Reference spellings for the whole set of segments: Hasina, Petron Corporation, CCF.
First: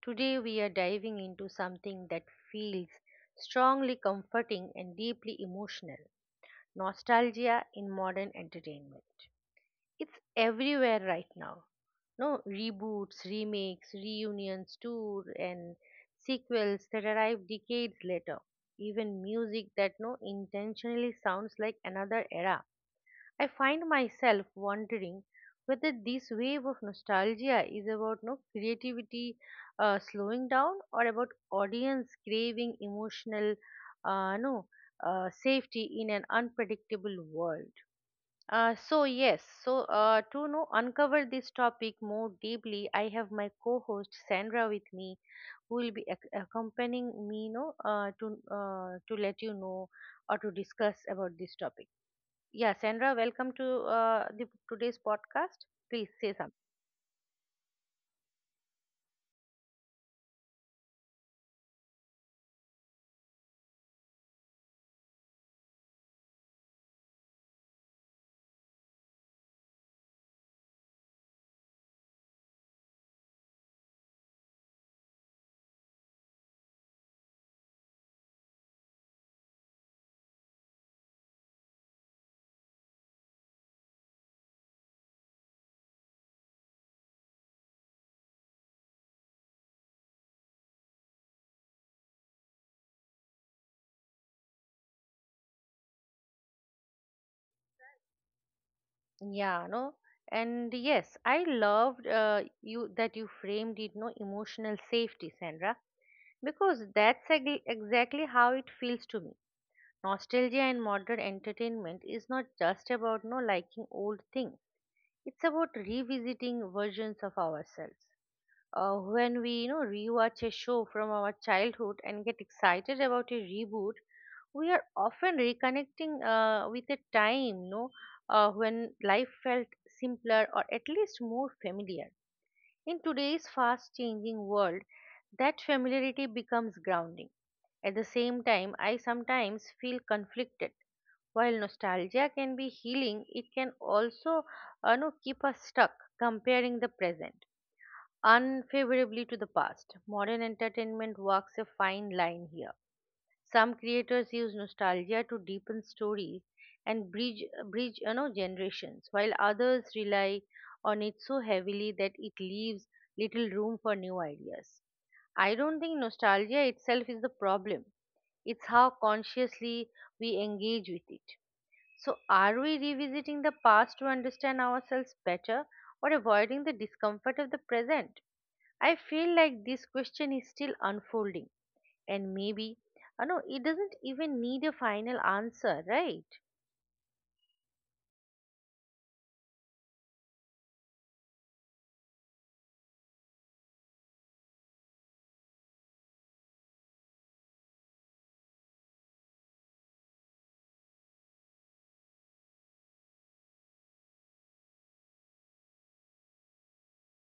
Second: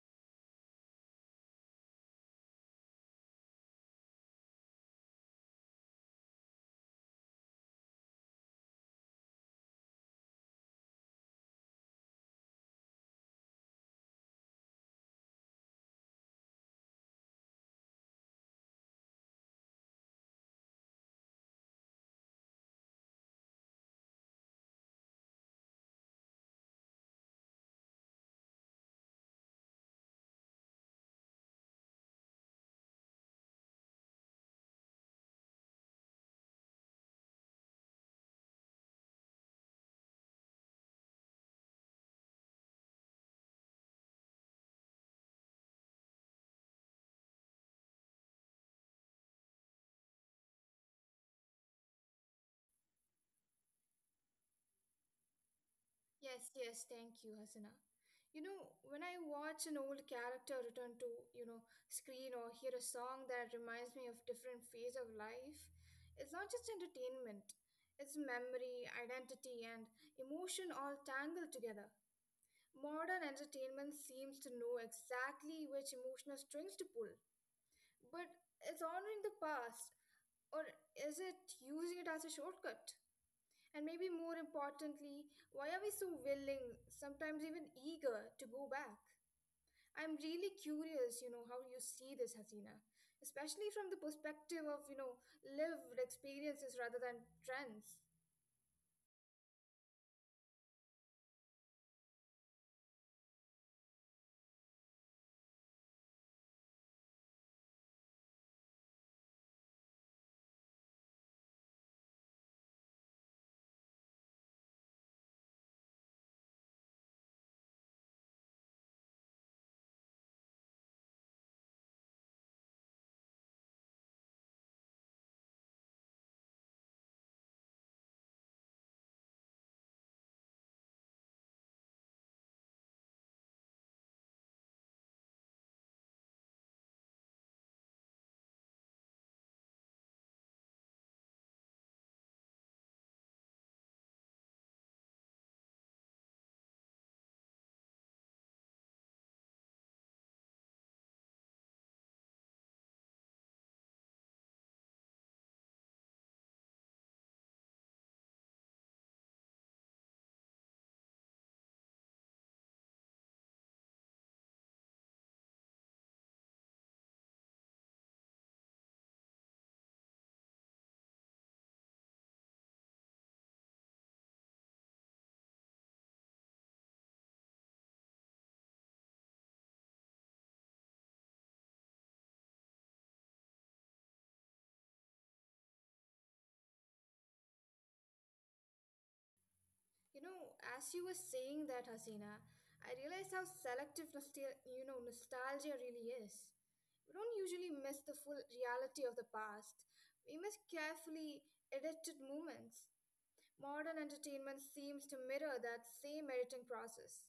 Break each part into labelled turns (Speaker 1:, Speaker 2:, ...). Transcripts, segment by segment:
Speaker 1: Today, we are diving into something that feels strongly comforting and deeply emotional nostalgia in modern entertainment. It's everywhere right now. No reboots, remakes, reunions, tour, and sequels that arrive decades later. Even music that no intentionally sounds like another era I find myself wondering whether this wave of nostalgia is about no creativity slowing down or about audience craving emotional no safety in an unpredictable world. So yes, so to no uncover this topic more deeply, I have my co-host Sandra with me, who will be accompanying me, no, to let you know or to discuss about this topic. Yeah, Sandra, welcome to the today's podcast. Please say
Speaker 2: Yes,
Speaker 1: something.
Speaker 2: yes, thank you, Hasina. When I watch an old character return to, you know, screen or hear a song that reminds me of different phase of life, it's not just entertainment. It's memory, identity, and emotion all tangled together. Modern entertainment seems to know exactly which emotional strings to pull, but it's honoring the past, or is it using it as a shortcut? And maybe more importantly, why are we so willing, sometimes even eager, to go back? I'm really curious, how you see this, Hasina, especially from the perspective of lived experiences rather than trends.
Speaker 1: Yeah, no, and yes, I loved you that you framed it, no, emotional safety, Sandra, because that's exactly how it feels to me. Nostalgia and modern entertainment is not just about no liking old things. It's about revisiting versions of ourselves when we rewatch a show from our childhood and get excited about a reboot we are often reconnecting with a time no when life felt simpler or at least more familiar in today's fast changing world that familiarity becomes grounding at the same time I sometimes feel conflicted while nostalgia can be healing it can also no, keep us stuck comparing the present unfavorably to the past. Modern entertainment walks a fine line here. Some creators use nostalgia to deepen stories and bridge generations, while others rely on it so heavily that it leaves little room for new ideas. I don't think nostalgia itself is the problem. It's how consciously we engage with it. So, are we revisiting the past to understand ourselves better or avoiding the discomfort of the present? I feel like this question is still unfolding, and maybe, I know it doesn't even need a final answer, right?
Speaker 2: As you were saying that, Hasina, I realized how selective, nostalgia really is. We don't usually miss the full reality of the past. We miss carefully edited moments. Modern entertainment seems to mirror that same editing process.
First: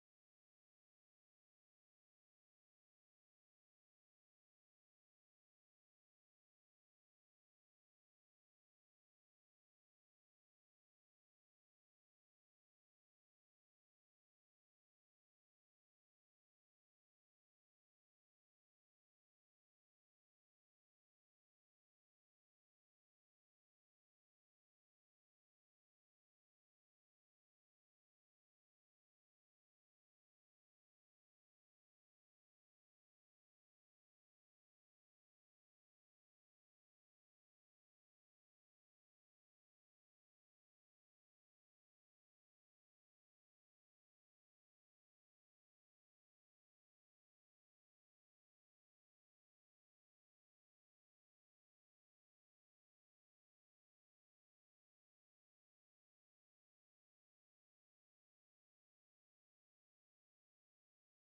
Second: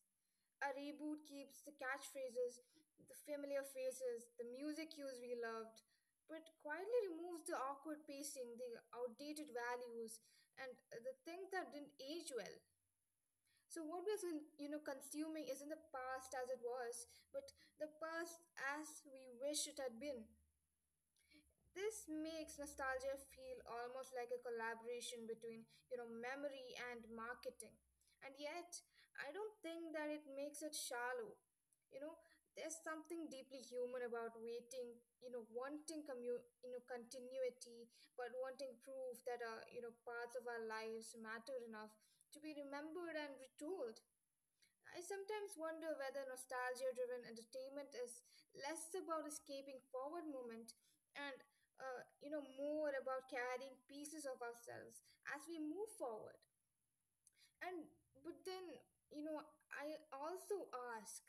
Speaker 2: A reboot keeps the catchphrases, the familiar faces, the music cues we loved, but quietly removes the awkward pacing, the outdated values, and the things that didn't age well. So what we're consuming isn't the past as it was, but the past as we wish it had been. This makes nostalgia feel almost like a collaboration between memory and marketing. And yet, I don't think that it makes it shallow. You know, there's something deeply human about waiting, wanting continuity, but wanting proof that parts of our lives matter enough to be remembered and retold. I sometimes wonder whether nostalgia driven entertainment is less about escaping forward movement and more about carrying pieces of ourselves as we move forward. And but then you know I also ask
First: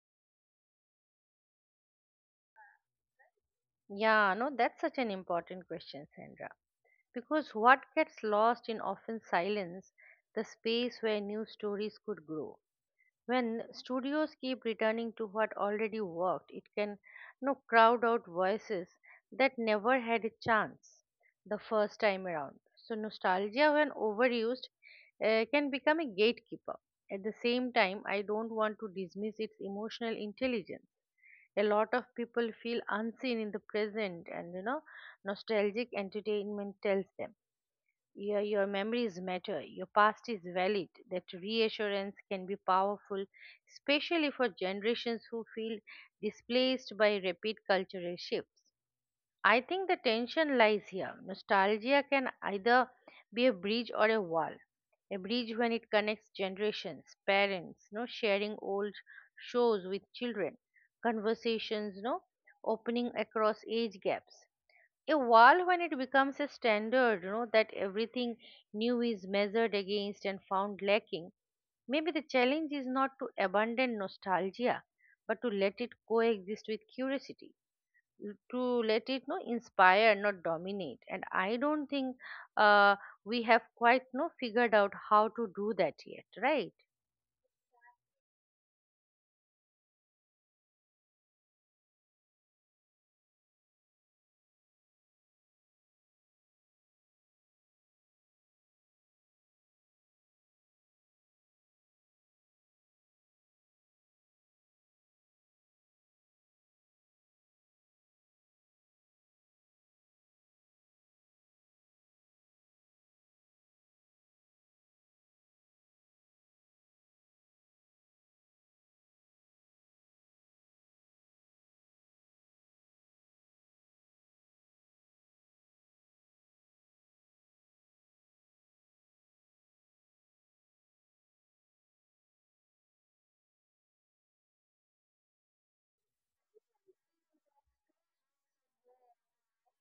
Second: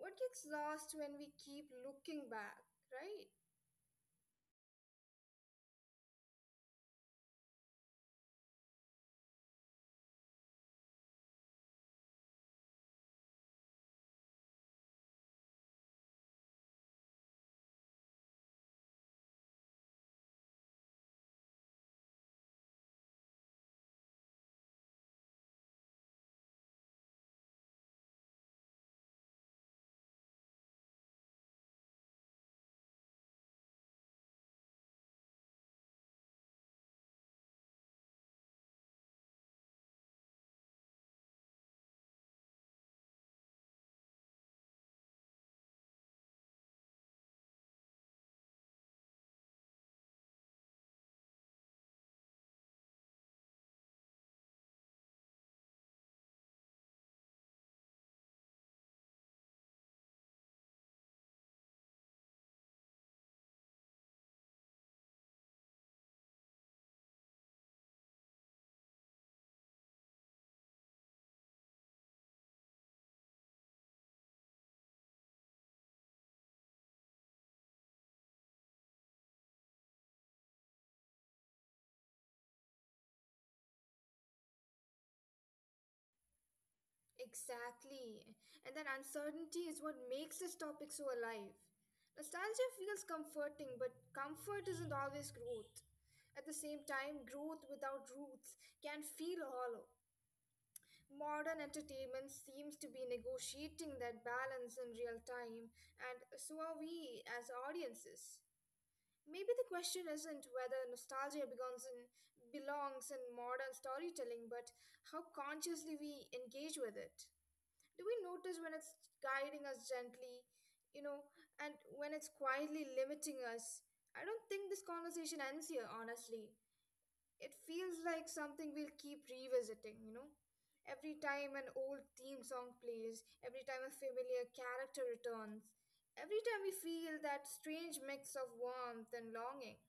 Speaker 2: what gets lost when we keep looking back, right?
Speaker 1: Yeah, no, that's such an important question, Sandra. Because what gets lost in often silence, the space where new stories could grow. When studios keep returning to what already worked, it can crowd out voices that never had a chance the first time around. So nostalgia, when overused, can become a gatekeeper. At the same time, I don't want to dismiss its emotional intelligence. A lot of people feel unseen in the present, and nostalgic entertainment tells them your memories matter. Your past is valid. That reassurance can be powerful, especially for generations who feel displaced by rapid cultural shifts. I think the tension lies here. Nostalgia can either be a bridge or a wall. A bridge when it connects generations, parents, no sharing old shows with children, conversations, no opening across age gaps evolve when it becomes a standard, that everything new is measured against and found lacking. Maybe the challenge is not to abandon nostalgia, but to let it coexist with curiosity, to let it no inspire, not dominate. And I don't think uh, we have quite no figured out how to do that yet, right?
Speaker 2: Exactly. And that uncertainty is what makes this topic so alive. Nostalgia feels comforting, but comfort isn't always growth. At the same time, growth without roots can feel hollow. Modern entertainment seems to be negotiating that balance in real time, and so are we as audiences. Maybe the question isn't whether nostalgia belongs in modern storytelling, but how consciously we engage with it. Do we notice when it's guiding us gently, you know, and when it's quietly limiting us? I don't think this conversation ends here, honestly. It feels like something we'll keep revisiting? Every time an old theme song plays, every time a familiar character returns, every time we feel that strange mix of warmth and longing.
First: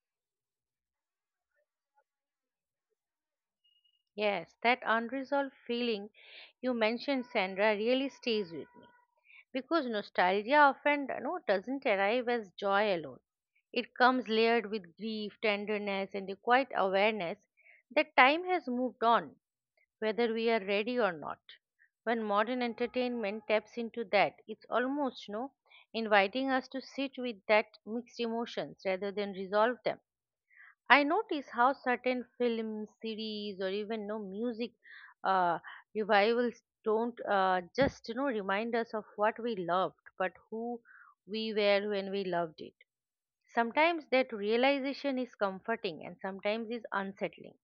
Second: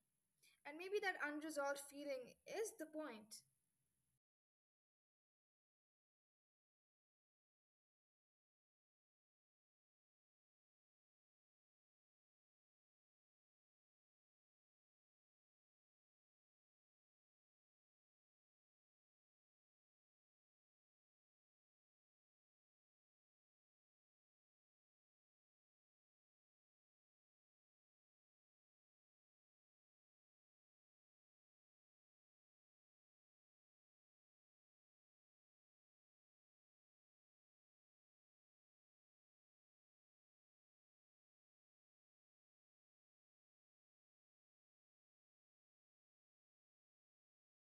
Speaker 2: And maybe that unresolved feeling is the point.
Speaker 1: Yes, that unresolved feeling you mentioned, Sandra, really stays with me because nostalgia often doesn't arrive as joy alone. It comes layered with grief, tenderness, and the quiet awareness that time has moved on, whether we are ready or not. When modern entertainment taps into that, it's almost inviting us to sit with that mixed emotions rather than resolve them I notice how certain film series or even no music uh, revivals don't just remind us of what we loved, but who we were when we loved it. Sometimes that realization is comforting, and sometimes is unsettling.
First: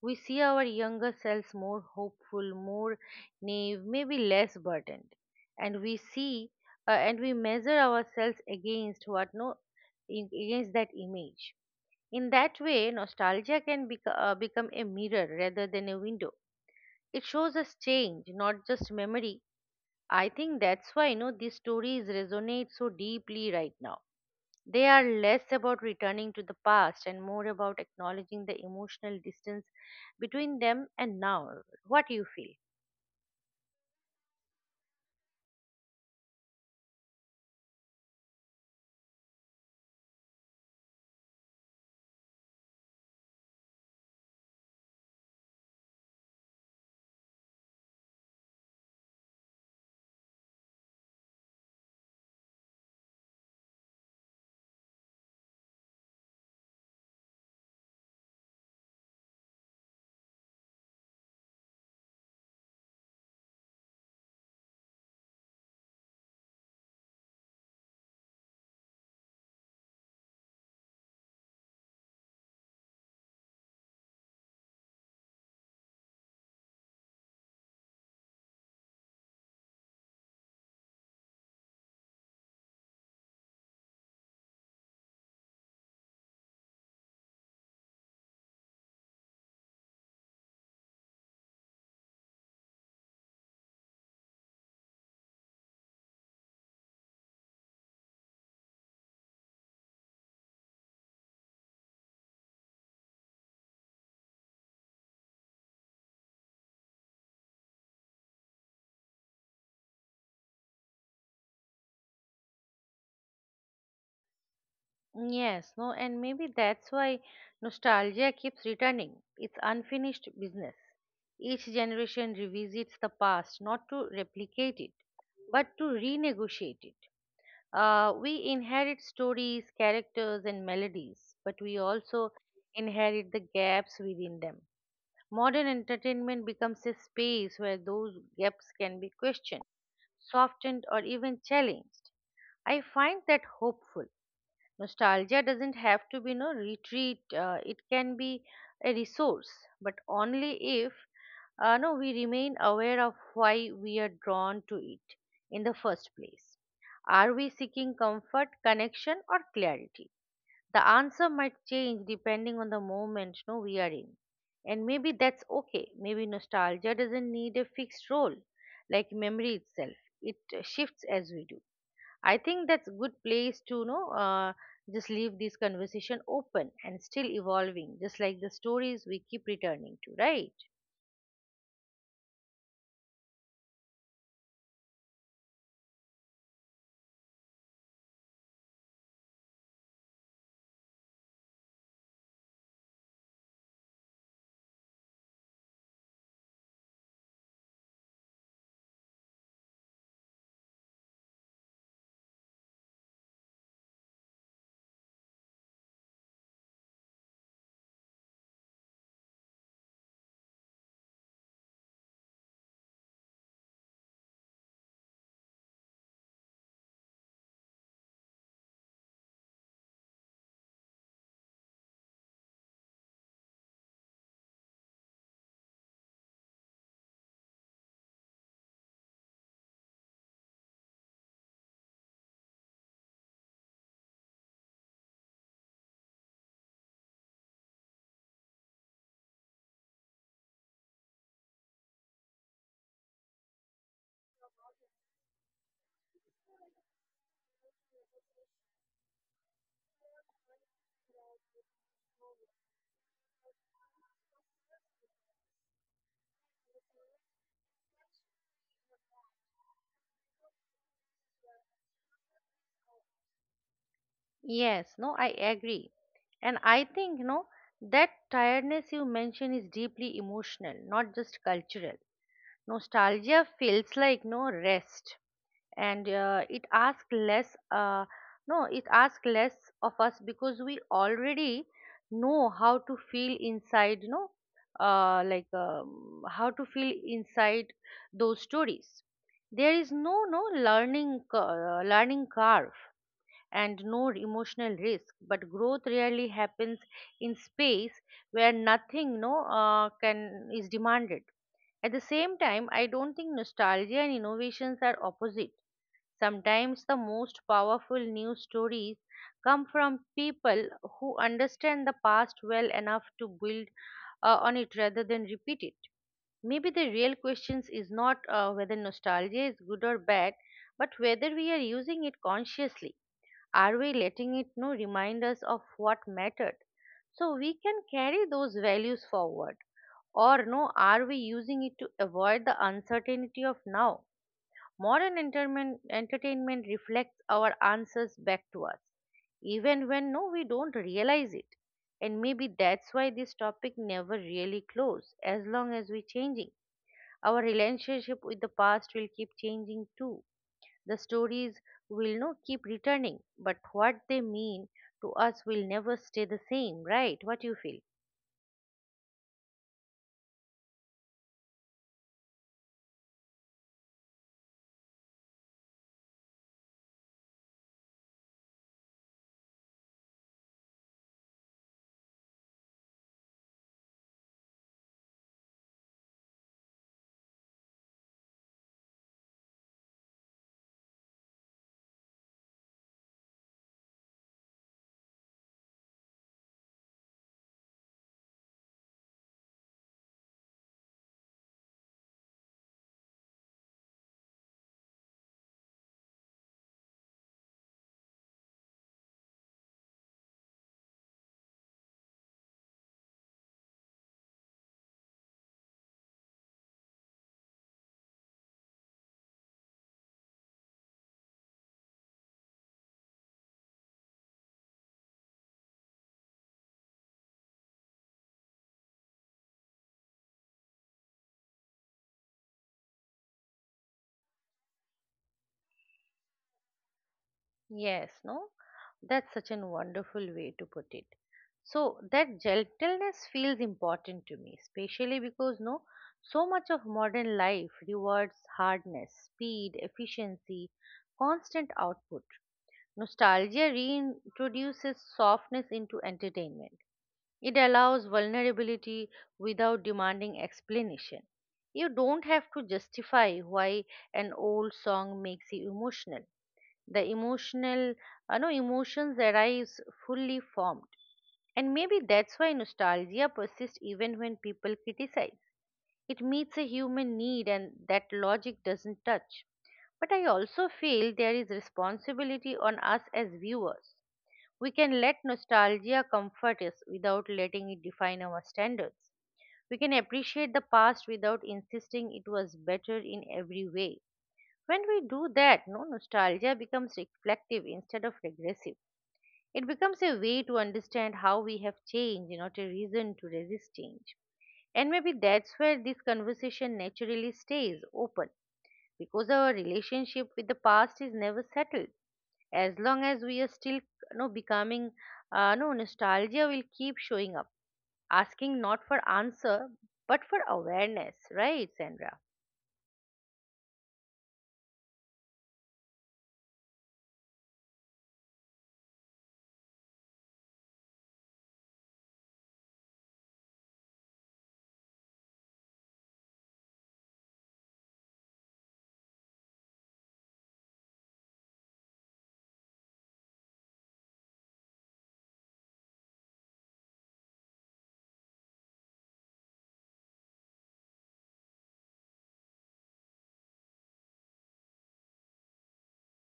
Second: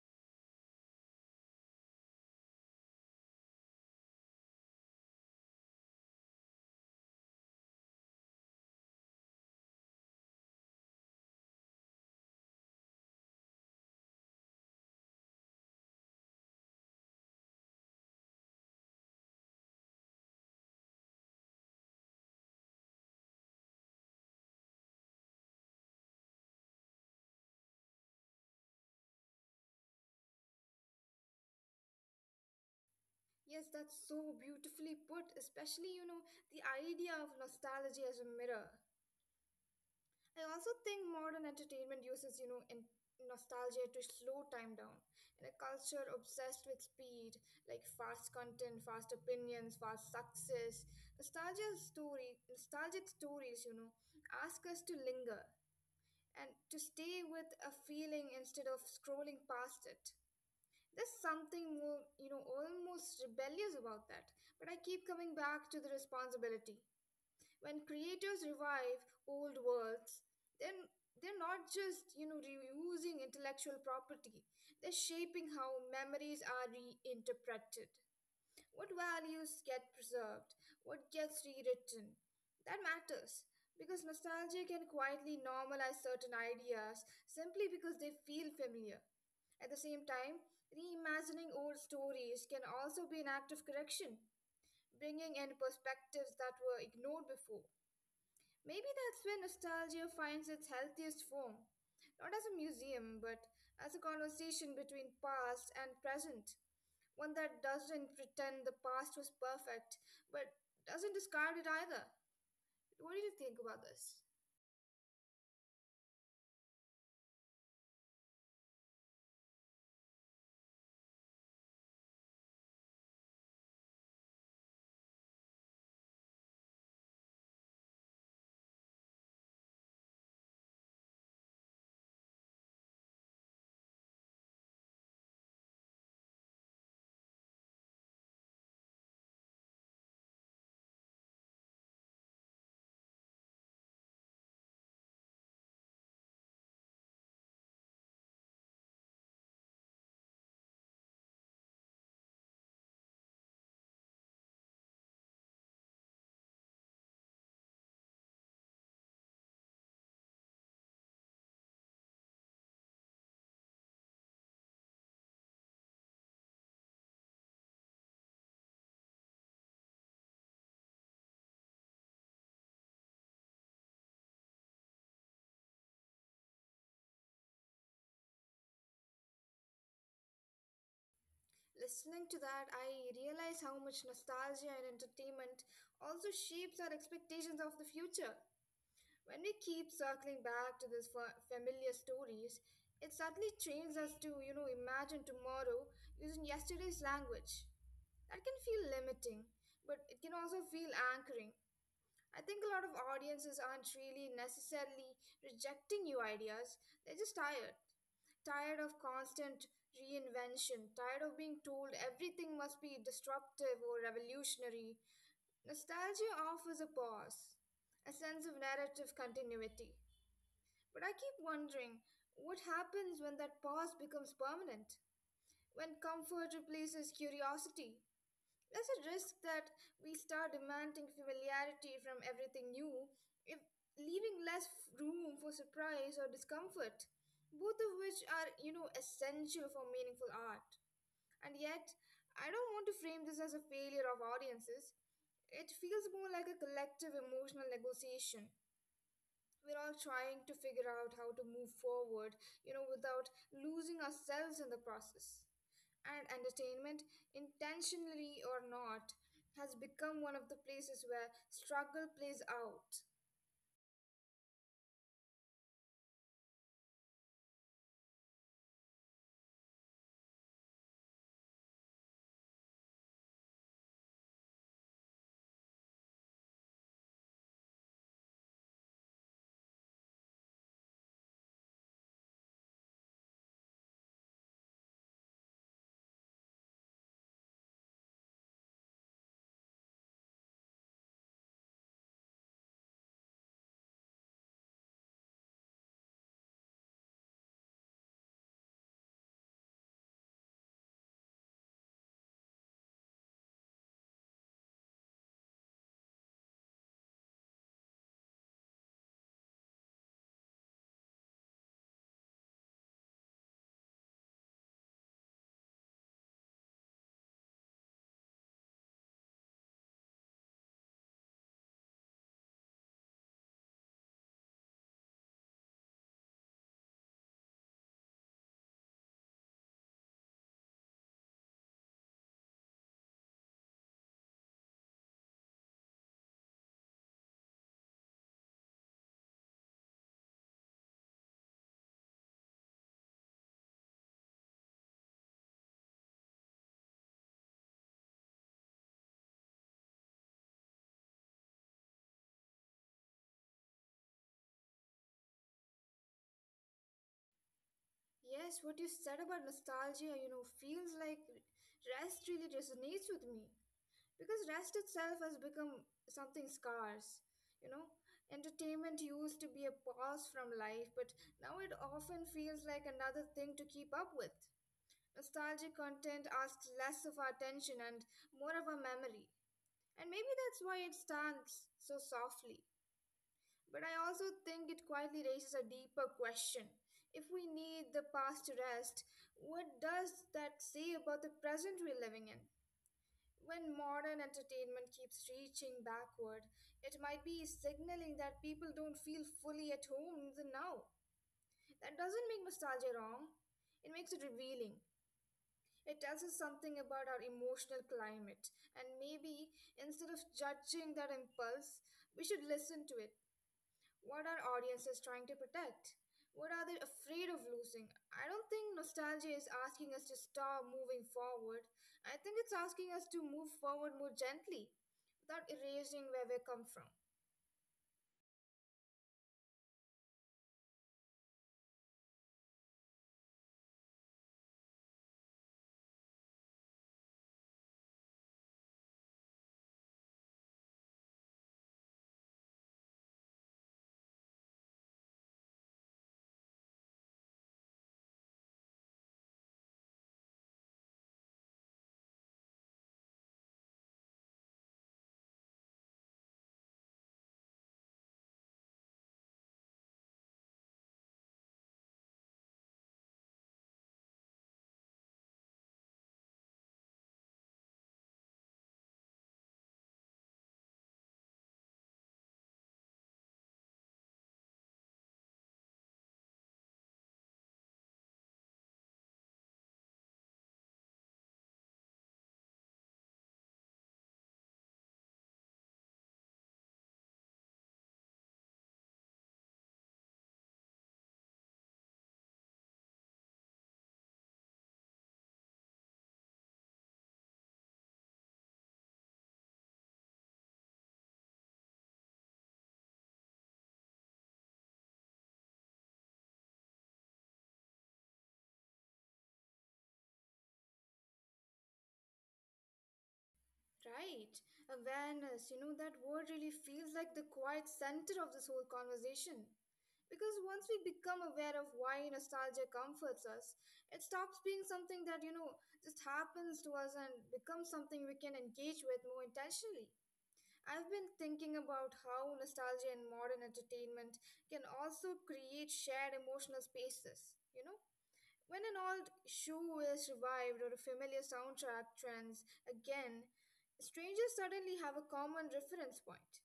Speaker 1: We see our younger selves more hopeful, more naive, maybe less burdened, and we see and we measure ourselves against what no against that image in that way, nostalgia can become a mirror rather than a window. It shows us change, not just memory. I think that's why these stories resonate so deeply right now. They are less about returning to the past and more about acknowledging the emotional distance between them and now. What do you feel?
Speaker 2: Yes, that's so beautifully put, especially, the idea of nostalgia as a mirror. I also think modern entertainment uses in nostalgia to slow time down. In a culture obsessed with speed, like fast content, fast opinions, fast success, nostalgic stories, ask us to linger and to stay with a feeling instead of scrolling past it. There's something more, almost rebellious about that. But I keep coming back to the responsibility. When creators revive old worlds, then they're not just reusing intellectual property, they're shaping how memories are reinterpreted. What values get preserved? What gets rewritten? That matters because nostalgia can quietly normalize certain ideas simply because they feel familiar. At the same time, reimagining old stories can also be an act of correction, bringing in perspectives that were ignored before. Maybe that's where nostalgia finds its healthiest form, not as a museum, but as a conversation between past and present. One that doesn't pretend the past was perfect, but doesn't discard it either. What do you think about this?
Speaker 1: Yes, no, and maybe that's why nostalgia keeps returning. It's unfinished business. Each generation revisits the past, not to replicate it, but to renegotiate it. We inherit stories, characters, and melodies, but we also inherit the gaps within them. Modern entertainment becomes a space where those gaps can be questioned, softened, or even challenged. I find that hopeful Nostalgia doesn't have to be no retreat. It can be a resource, but only if no we remain aware of why we are drawn to it in the first place. Are we seeking comfort, connection, or clarity? The answer might change depending on the moment no we are in, and maybe that's okay. Maybe nostalgia doesn't need a fixed role, like memory itself. It shifts as we do. I think that's a good place to know. Just leave this conversation open and still evolving, just like the stories we keep returning to, right?
Speaker 2: Listening to that, I realize how much nostalgia and entertainment also shapes our expectations of the future. When we keep circling back to these familiar stories, it suddenly trains us to imagine tomorrow using yesterday's language. That can feel limiting, but it can also feel anchoring. I think a lot of audiences aren't really necessarily rejecting new ideas, they're just tired. Tired of constant reinvention, tired of being told everything must be disruptive or revolutionary. Nostalgia offers a pause, a sense of narrative continuity. But I keep wondering what happens when that pause becomes permanent? When comfort replaces curiosity? There's a risk that we start demanding familiarity from everything new, if leaving less room for surprise or discomfort, both of which are essential for meaningful art. And yet, I don't want to frame this as a failure of audiences. It feels more like a collective emotional negotiation we're all trying to figure out how to move forward, without losing ourselves in the process. And entertainment, intentionally or not, has become one of the places where struggle plays out.
Speaker 1: Yes, no, I agree. And I think, no, that tiredness you mention is deeply emotional, not just cultural. Nostalgia feels like no rest. And it asks less no it asks less of us because we already know how to feel inside uh, like um, how to feel inside those stories there is no learning learning curve and no emotional risk but growth rarely happens in space where nothing no can is demanded at the same time I don't think nostalgia and innovations are opposite Sometimes the most powerful news stories come from people who understand the past well enough to build on it rather than repeat it. Maybe the real question is not whether nostalgia is good or bad, but whether we are using it consciously. Are we letting it remind us of what mattered? So we can carry those values forward. Or no, are we using it to avoid the uncertainty of now? Modern entertainment reflects our answers back to us, even when no, we don't realize it. And maybe that's why this topic never really closes. As long as we're changing, our relationship with the past will keep changing too. The stories will no keep returning, but what they mean to us will never stay the same, right? What do you feel?
Speaker 2: Yes, what you said about nostalgia feels like rest really resonates with me because rest itself has become something scarce. You know, entertainment used to be a pause from life, but now it often feels like another thing to keep up with. Nostalgic content asks less of our attention and more of our memory. And maybe that's why it stands so softly. But I also think it quietly raises a deeper question. If we need the past to rest, what does that say about the present we're living in? When modern entertainment keeps reaching backward, it might be signaling that people don't feel fully at home in the now. That doesn't make nostalgia wrong, it makes it revealing. It tells us something about our emotional climate, and maybe instead of judging that impulse, we should listen to it. What our audience is trying to protect. What are they afraid of losing? I don't think nostalgia is asking us to stop moving forward. I think it's asking us to move forward more gently without erasing where we come from.
Speaker 1: Yes, no? That's such a wonderful way to put it. So that gentleness feels important to me, especially because no, so much of modern life rewards hardness, speed, efficiency, constant output. Nostalgia reintroduces softness into entertainment. It allows vulnerability without demanding explanation. You don't have to justify why an old song makes you emotional the emotional no emotions arise fully formed and maybe that's why nostalgia persists even when people criticize it meets a human need and that logic doesn't touch but I also feel there is responsibility on us as viewers we can let nostalgia comfort us without letting it define our standards we can appreciate the past without insisting it was better in every way when we do that, no nostalgia becomes reflective instead of regressive. It becomes a way to understand how we have changed, not a reason to resist change. And maybe that's where this conversation naturally stays open because our relationship with the past is never settled. As long as we are still becoming, no nostalgia will keep showing up, asking not for answer but for awareness, right, Sandra?
Speaker 2: Right. Awareness. That word really feels like the quiet center of this whole conversation. Because once we become aware of why nostalgia comforts us, it stops being something that just happens to us and becomes something we can engage with more intentionally. I've been thinking about how nostalgia and modern entertainment can also create shared emotional spaces? When an old show is revived or a familiar soundtrack trends again, strangers suddenly have a common reference point.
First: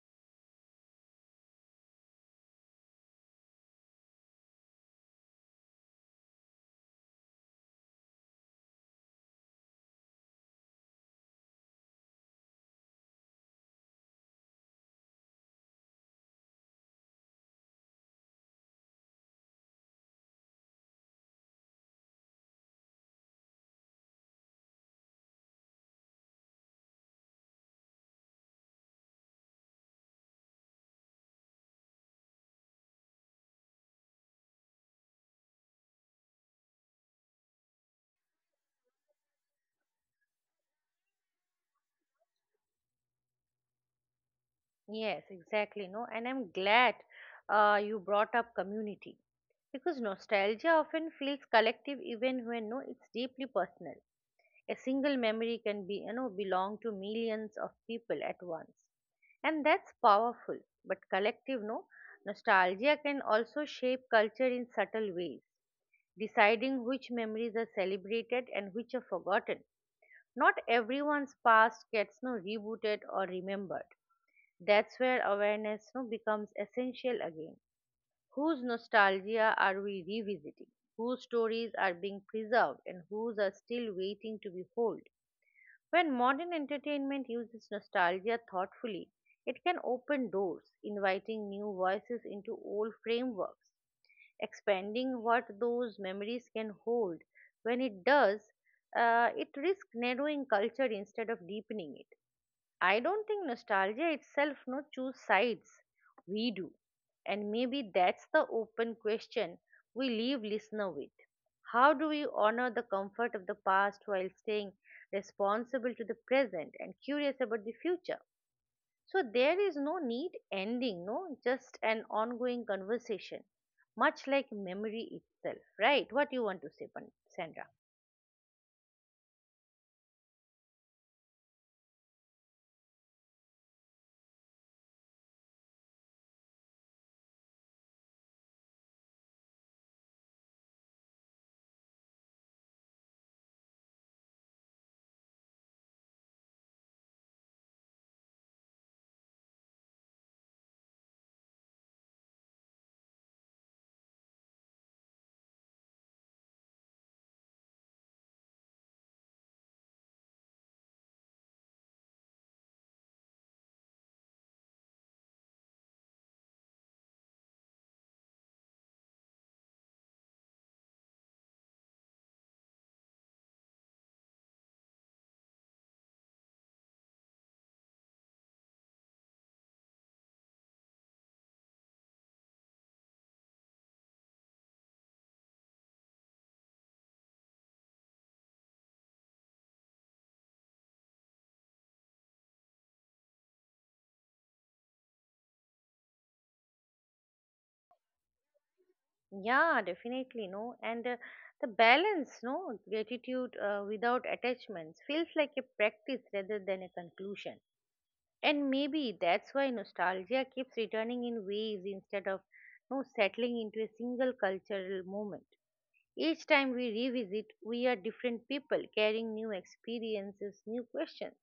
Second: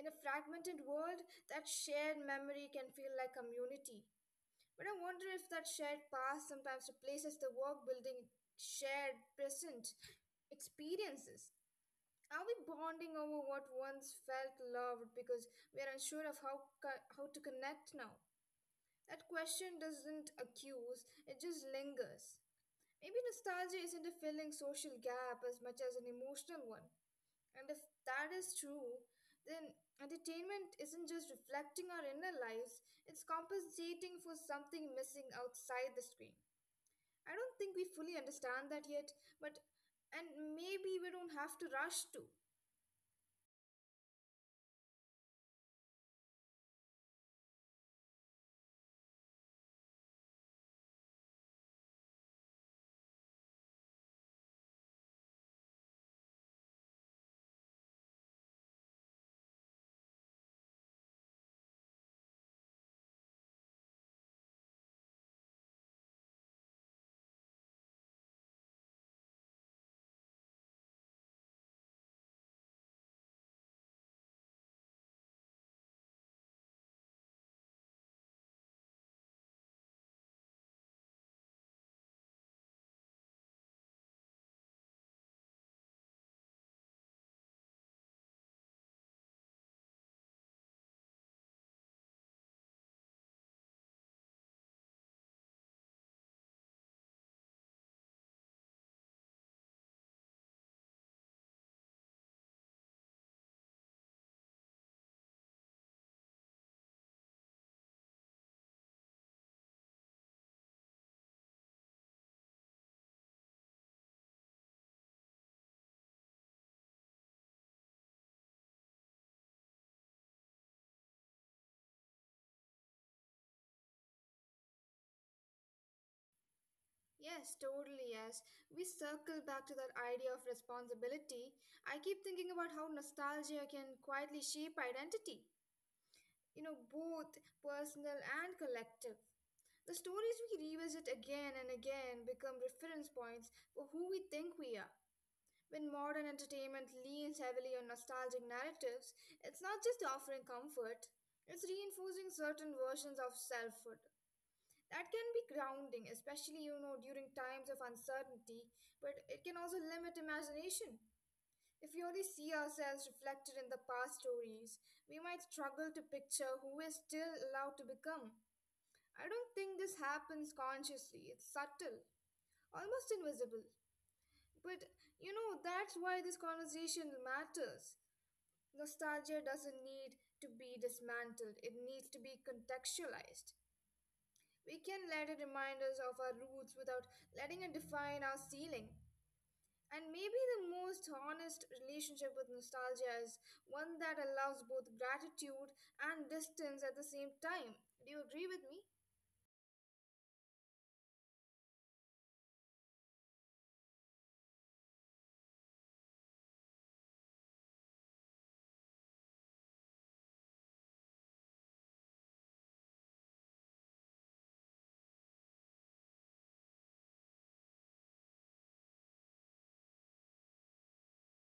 Speaker 2: In a fragmented world, that shared memory can feel like community, but I wonder if that shared past sometimes replaces the work building shared present experiences. Are we bonding over what once felt loved because we are unsure of how to connect now? That question doesn't accuse, it just lingers. Maybe nostalgia isn't a filling social gap as much as an emotional one. And if that is true, then entertainment isn't just reflecting our inner lives, it's compensating for something missing outside the screen. I don't think we fully understand that yet, but and maybe we don't have to rush to.
Speaker 1: Yes, exactly. No, and I'm glad you brought up community because nostalgia often feels collective even when no, it's deeply personal. A single memory can be, belong to millions of people at once, and that's powerful. But collective, no, nostalgia can also shape culture in subtle ways, deciding which memories are celebrated and which are forgotten. Not everyone's past gets no rebooted or remembered that's where awareness becomes essential again. Whose nostalgia are we revisiting? Whose stories are being preserved and whose are still waiting to be told? When modern entertainment uses nostalgia thoughtfully, it can open doors, inviting new voices into old frameworks, expanding what those memories can hold. When it does, it risks narrowing culture instead of deepening it. I don't think nostalgia itself no choose sides. We do. And maybe that's the open question we leave listener with. How do we honor the comfort of the past while staying responsible to the present and curious about the future? So there is no neat ending, no, just an ongoing conversation, much like memory itself, right? What you want to say, Sandra?
Speaker 2: Yes, totally, yes. We circle back to that idea of responsibility. I keep thinking about how nostalgia can quietly shape identity, both personal and collective. The stories we revisit again and again become reference points for who we think we are. When modern entertainment leans heavily on nostalgic narratives, it's not just offering comfort, it's reinforcing certain versions of selfhood. That can be grounding, especially during times of uncertainty, but it can also limit imagination. If we only see ourselves reflected in the past stories, we might struggle to picture who we're still allowed to become. I don't think this happens consciously. It's subtle, almost invisible. But that's why this conversation matters. Nostalgia doesn't need to be dismantled, it needs to be contextualized. We can let it remind us of our roots without letting it define our ceiling. And maybe the most honest relationship with nostalgia is one that allows both gratitude and distance at the same time. Do you agree with me?
Speaker 1: Yeah, definitely, no. And the balance, no, gratitude without attachments feels like a practice rather than a conclusion. And maybe that's why nostalgia keeps returning in waves instead of no settling into a single cultural moment. Each time we revisit, we are different people carrying new experiences, new questions.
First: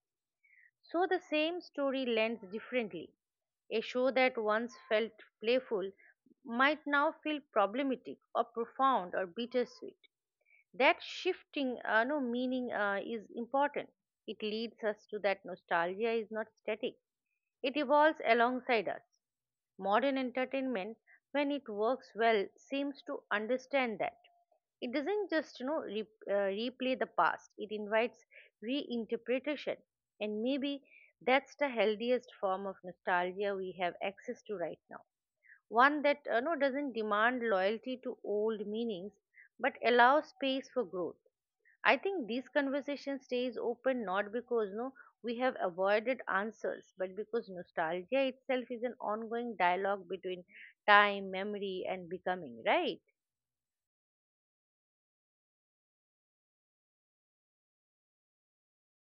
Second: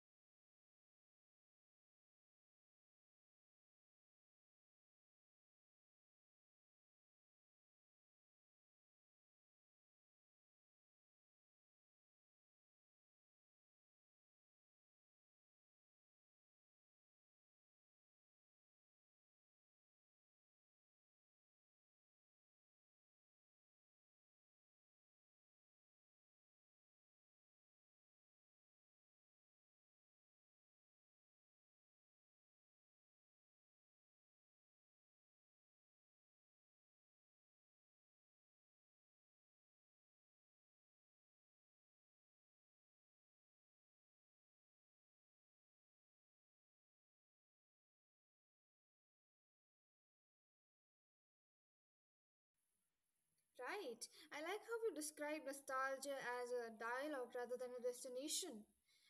Speaker 1: So the same story lands differently. A show that once felt playful might now feel problematic or profound or bittersweet. That shifting no meaning is important. It leads us to that nostalgia is not static. It evolves alongside us. Modern entertainment, when it works well, seems to understand that. It doesn't just replay the past, it invites reinterpretation. And maybe that's the healthiest form of nostalgia we have access to right now. One that doesn't demand loyalty to old meanings but allows space for growth. I think these conversation stays open not because no we have avoided answers, but because nostalgia itself is an ongoing dialogue between time, memory, and becoming, right?
Speaker 2: Right. I like how you describe nostalgia as a dialogue rather than a destination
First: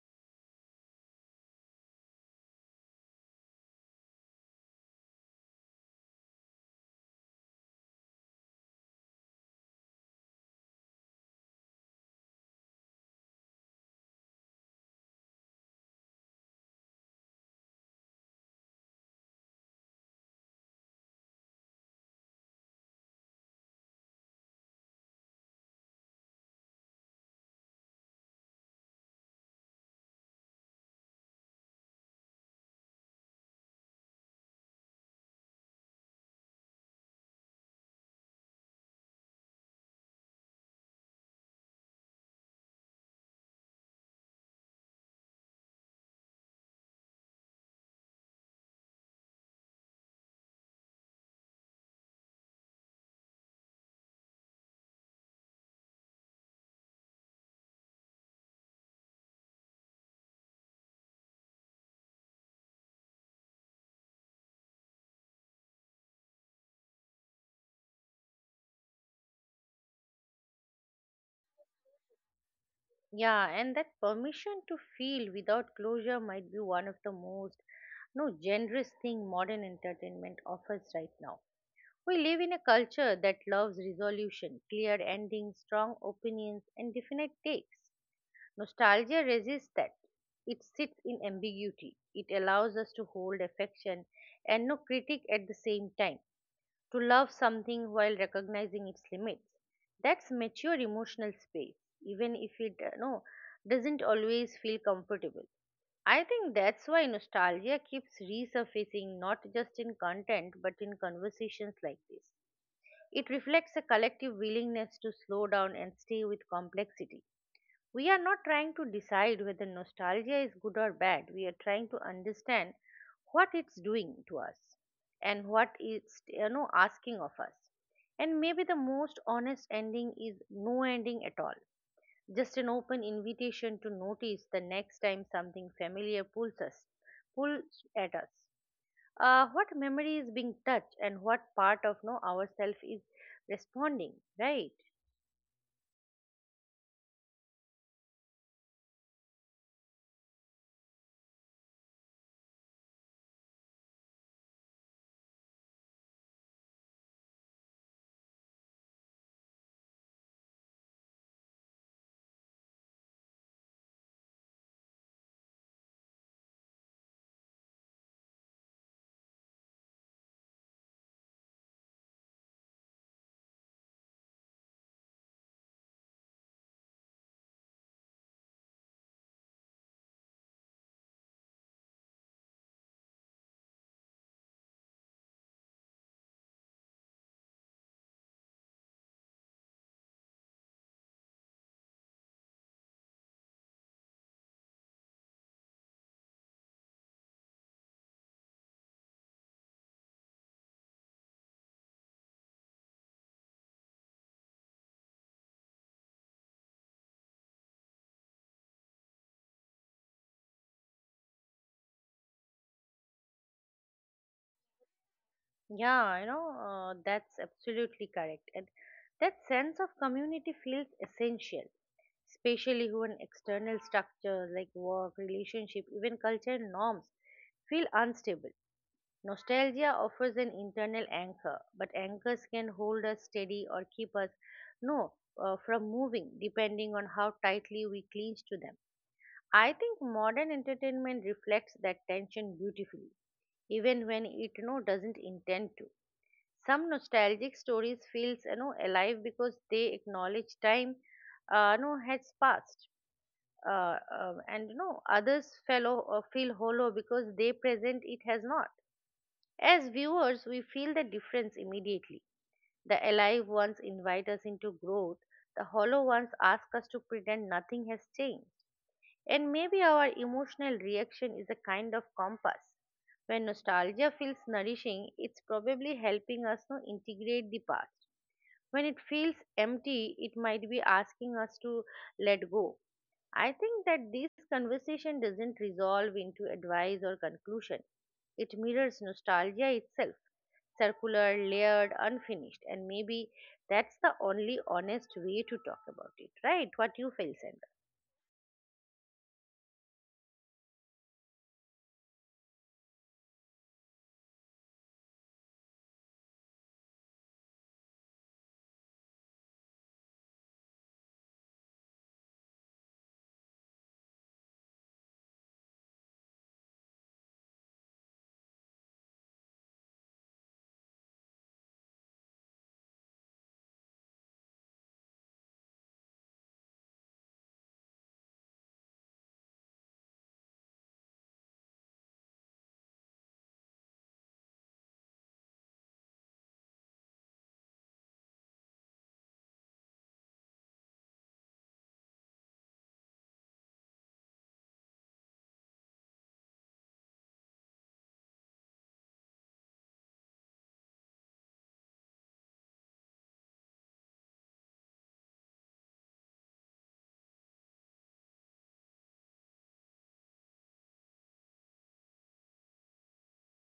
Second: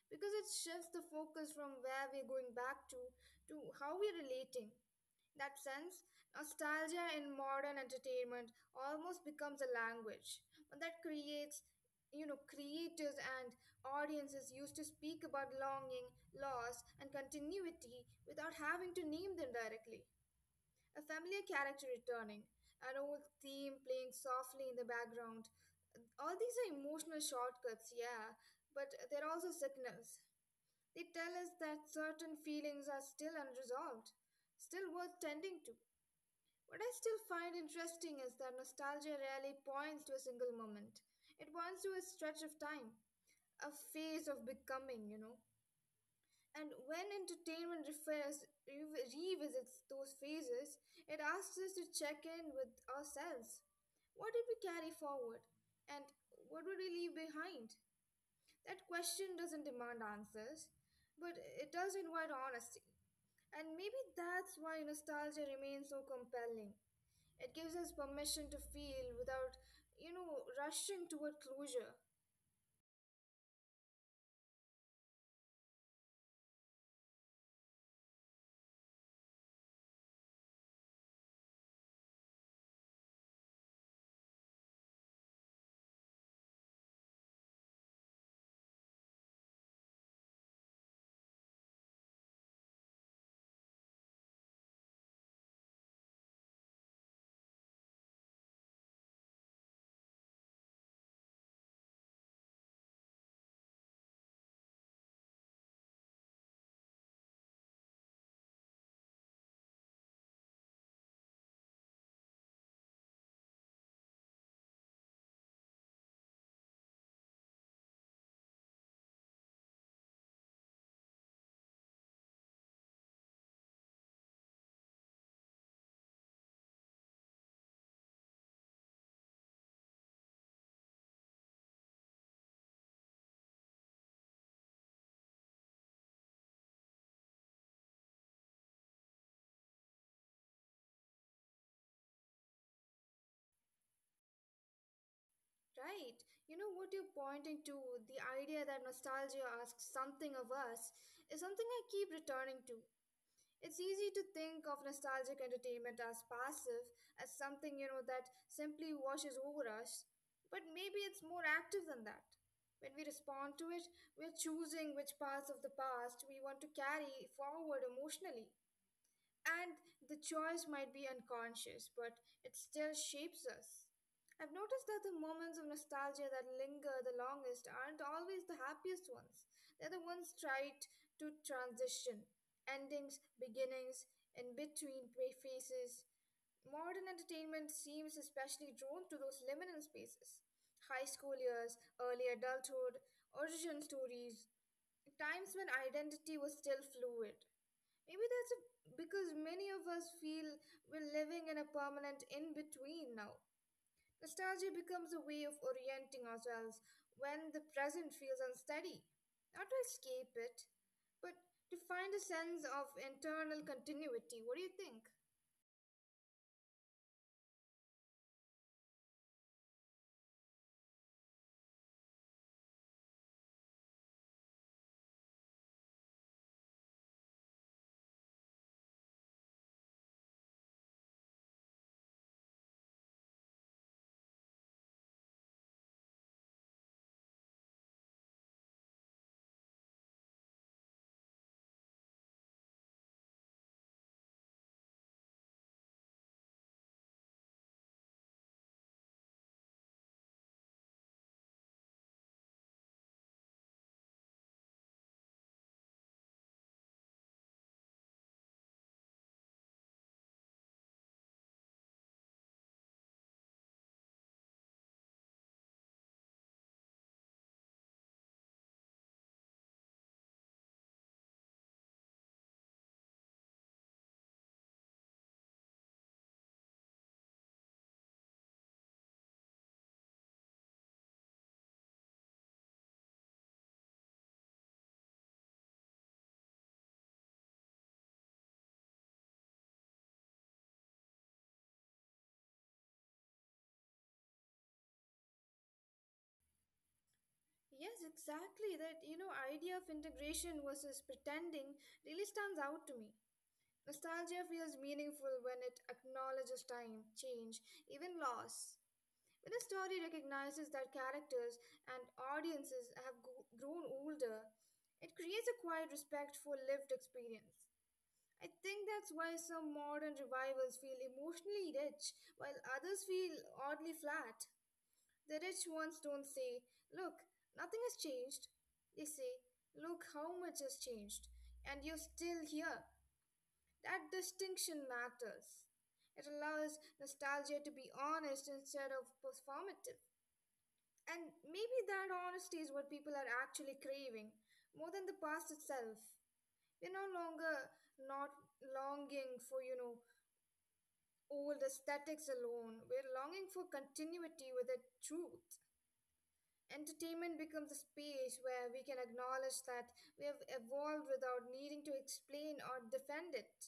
Speaker 2: because it shifts the focus from where we're going back to how we're relating. In that sense, nostalgia in modern entertainment almost becomes a language that creates you know creators and audiences used to speak about longing, loss and continuity without having to name them directly. A familiar character returning, an old theme playing softly in the background. All these are emotional shortcuts, yeah, but they're also signals. They tell us that certain feelings are still unresolved, still worth tending to. What I still find interesting is that nostalgia rarely points to a single moment. It points to a stretch of time, a phase of becoming. And when entertainment revisits those phases, it asks us to check in with ourselves. What did we carry forward? And what would we leave behind? That question doesn't demand answers, but it does invite honesty. And maybe that's why nostalgia remains so compelling. It gives us permission to feel without rushing toward closure.
Speaker 1: Yeah, and that permission to feel without closure might be one of the most no generous thing modern entertainment offers right now. We live in a culture that loves resolution, clear endings, strong opinions, and definite takes. Nostalgia resists that. It sits in ambiguity. It allows us to hold affection and no critic at the same time, to love something while recognizing its limits. That's mature emotional space, even if it doesn't always feel comfortable. I think that's why nostalgia keeps resurfacing not just in content but in conversations like this. It reflects a collective willingness to slow down and stay with complexity. We are not trying to decide whether nostalgia is good or bad. We are trying to understand what it's doing to us and what it's asking of us. And maybe the most honest ending is no ending at all. Just an open invitation to notice the next time something familiar pulls at us. What memory is being touched and what part of no ourself is responding, right?
Speaker 2: Right. You know what you're pointing to, the idea that nostalgia asks something of us, is something I keep returning to. It's easy to think of nostalgic entertainment as passive, as something that simply washes over us. But maybe it's more active than that. When we respond to it, we're choosing which parts of the past we want to carry forward emotionally. And the choice might be unconscious, but it still shapes us. I've noticed that the moments of nostalgia that linger the longest aren't always the happiest ones. They're the ones tied to transition, endings, beginnings, in between phases. Modern entertainment seems especially drawn to those liminal spaces. High school years, early adulthood, origin stories, times when identity was still fluid. Maybe because many of us feel we're living in a permanent in between now. Nostalgia becomes a way of orienting ourselves when the present feels unsteady. Not to escape it, but to find a sense of internal continuity. What do you think?
Speaker 1: Yeah, that's absolutely correct. And that sense of community feels essential, especially when external structures like work, relationship, even cultural norms feel unstable. Nostalgia offers an internal anchor, but anchors can hold us steady or keep us no from moving depending on how tightly we cling to them. I think modern entertainment reflects that tension beautifully even when it doesn't intend to. Some nostalgic stories feels alive because they acknowledge time has passed, and others fellow feel hollow because they present it has not. As viewers we feel the difference immediately. The alive ones invite us into growth, the hollow ones ask us to pretend nothing has changed, and maybe our emotional reaction is a kind of compass. When nostalgia feels nourishing, it's probably helping us to integrate the past. When it feels empty, it might be asking us to let go. I think that this conversation doesn't resolve into advice or conclusion. It mirrors nostalgia itself, circular, layered, unfinished, and maybe that's the only honest way to talk about it, right? What you feel, Sandra?
Speaker 2: Yes, exactly. That idea of integration versus pretending really stands out to me. Nostalgia feels meaningful when it acknowledges time, change, even loss. When a story recognizes that characters and audiences have grown older, it creates a quiet respect for lived experience. I think that's why some modern revivals feel emotionally rich, while others feel oddly flat. The rich ones don't say, "Look, nothing has changed." They say, "Look how much has changed, and you're still here." That distinction matters. It allows nostalgia to be honest instead of performative. And maybe that honesty is what people are actually craving more than the past itself. We're no longer not longing for old aesthetics alone. We're longing for continuity with the truth. Entertainment becomes a space where we can acknowledge that we have evolved without needing to explain or defend it.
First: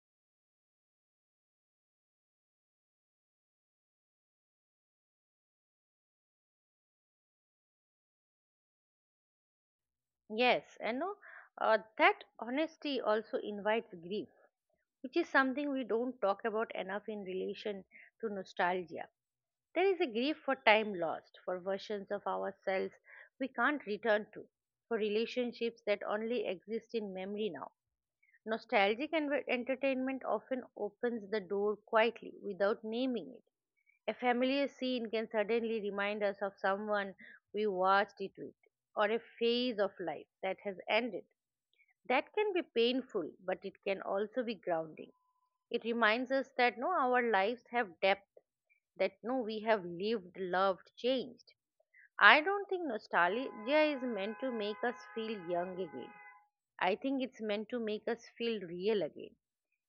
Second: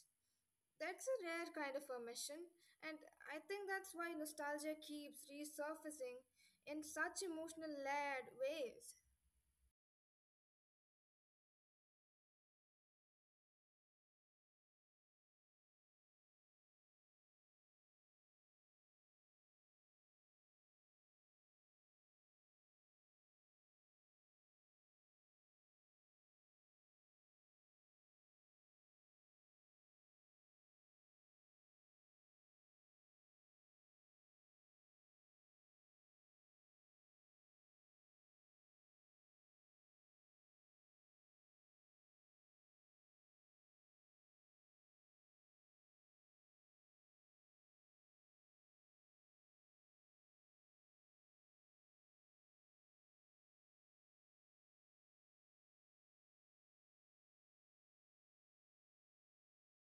Speaker 2: That's a rare kind of permission, and I think that's why nostalgia keeps resurfacing in such emotional layered ways.
Speaker 1: Yes, and no, that honesty also invites grief, which is something we don't talk about enough in relation to nostalgia. There is a grief for time lost, for versions of ourselves we can't return to, for relationships that only exist in memory now. Nostalgic entertainment often opens the door quietly without naming it. A familiar scene can suddenly remind us of someone we watched it with, or a phase of life that has ended. That can be painful, but it can also be grounding. It reminds us that no, our lives have depth, that no, we have lived, loved, changed. I don't think nostalgia is meant to make us feel young again. I think it's meant to make us feel real again.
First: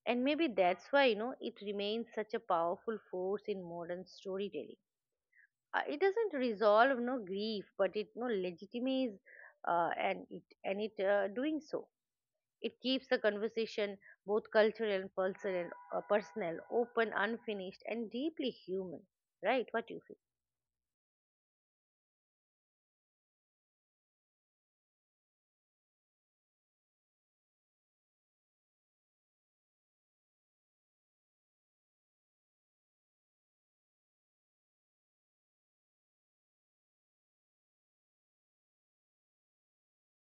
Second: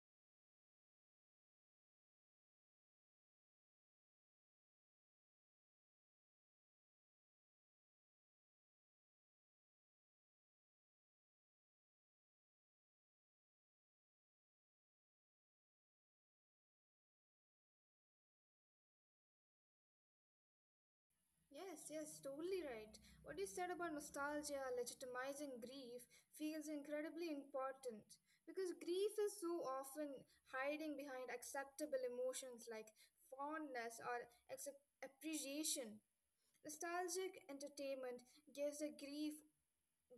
Speaker 1: And maybe that's why, it remains such a powerful force in modern storytelling. It doesn't resolve no grief, but it no legitimates, and it doing so it keeps the conversation both cultural and personal, open, unfinished, and deeply human. Right? What you feel?
Speaker 2: Yes, yes, totally right. What you said about nostalgia, legitimizing grief, feels incredibly important because grief is so often hiding behind acceptable emotions like fondness or appreciation. Nostalgic entertainment gives a grief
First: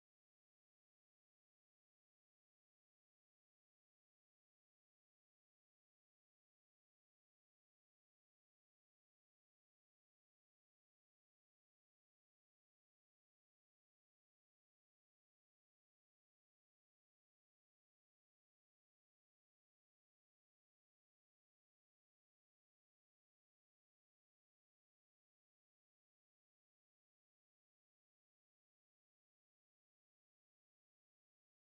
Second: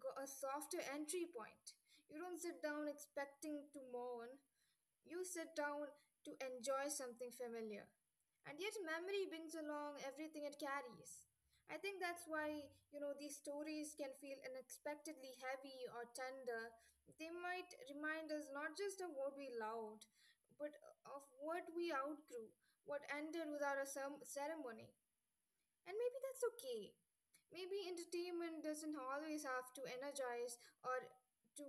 Speaker 2: a softer entry point. You don't sit down expecting to mourn, you sit down to enjoy something familiar, and yet memory brings along everything it carries. I think that's why these stories can feel unexpectedly heavy or tender. They might remind us not just of what we loved, but of what we outgrew, what ended without a ceremony. And maybe that's okay. Maybe entertainment doesn't always have to energize or to,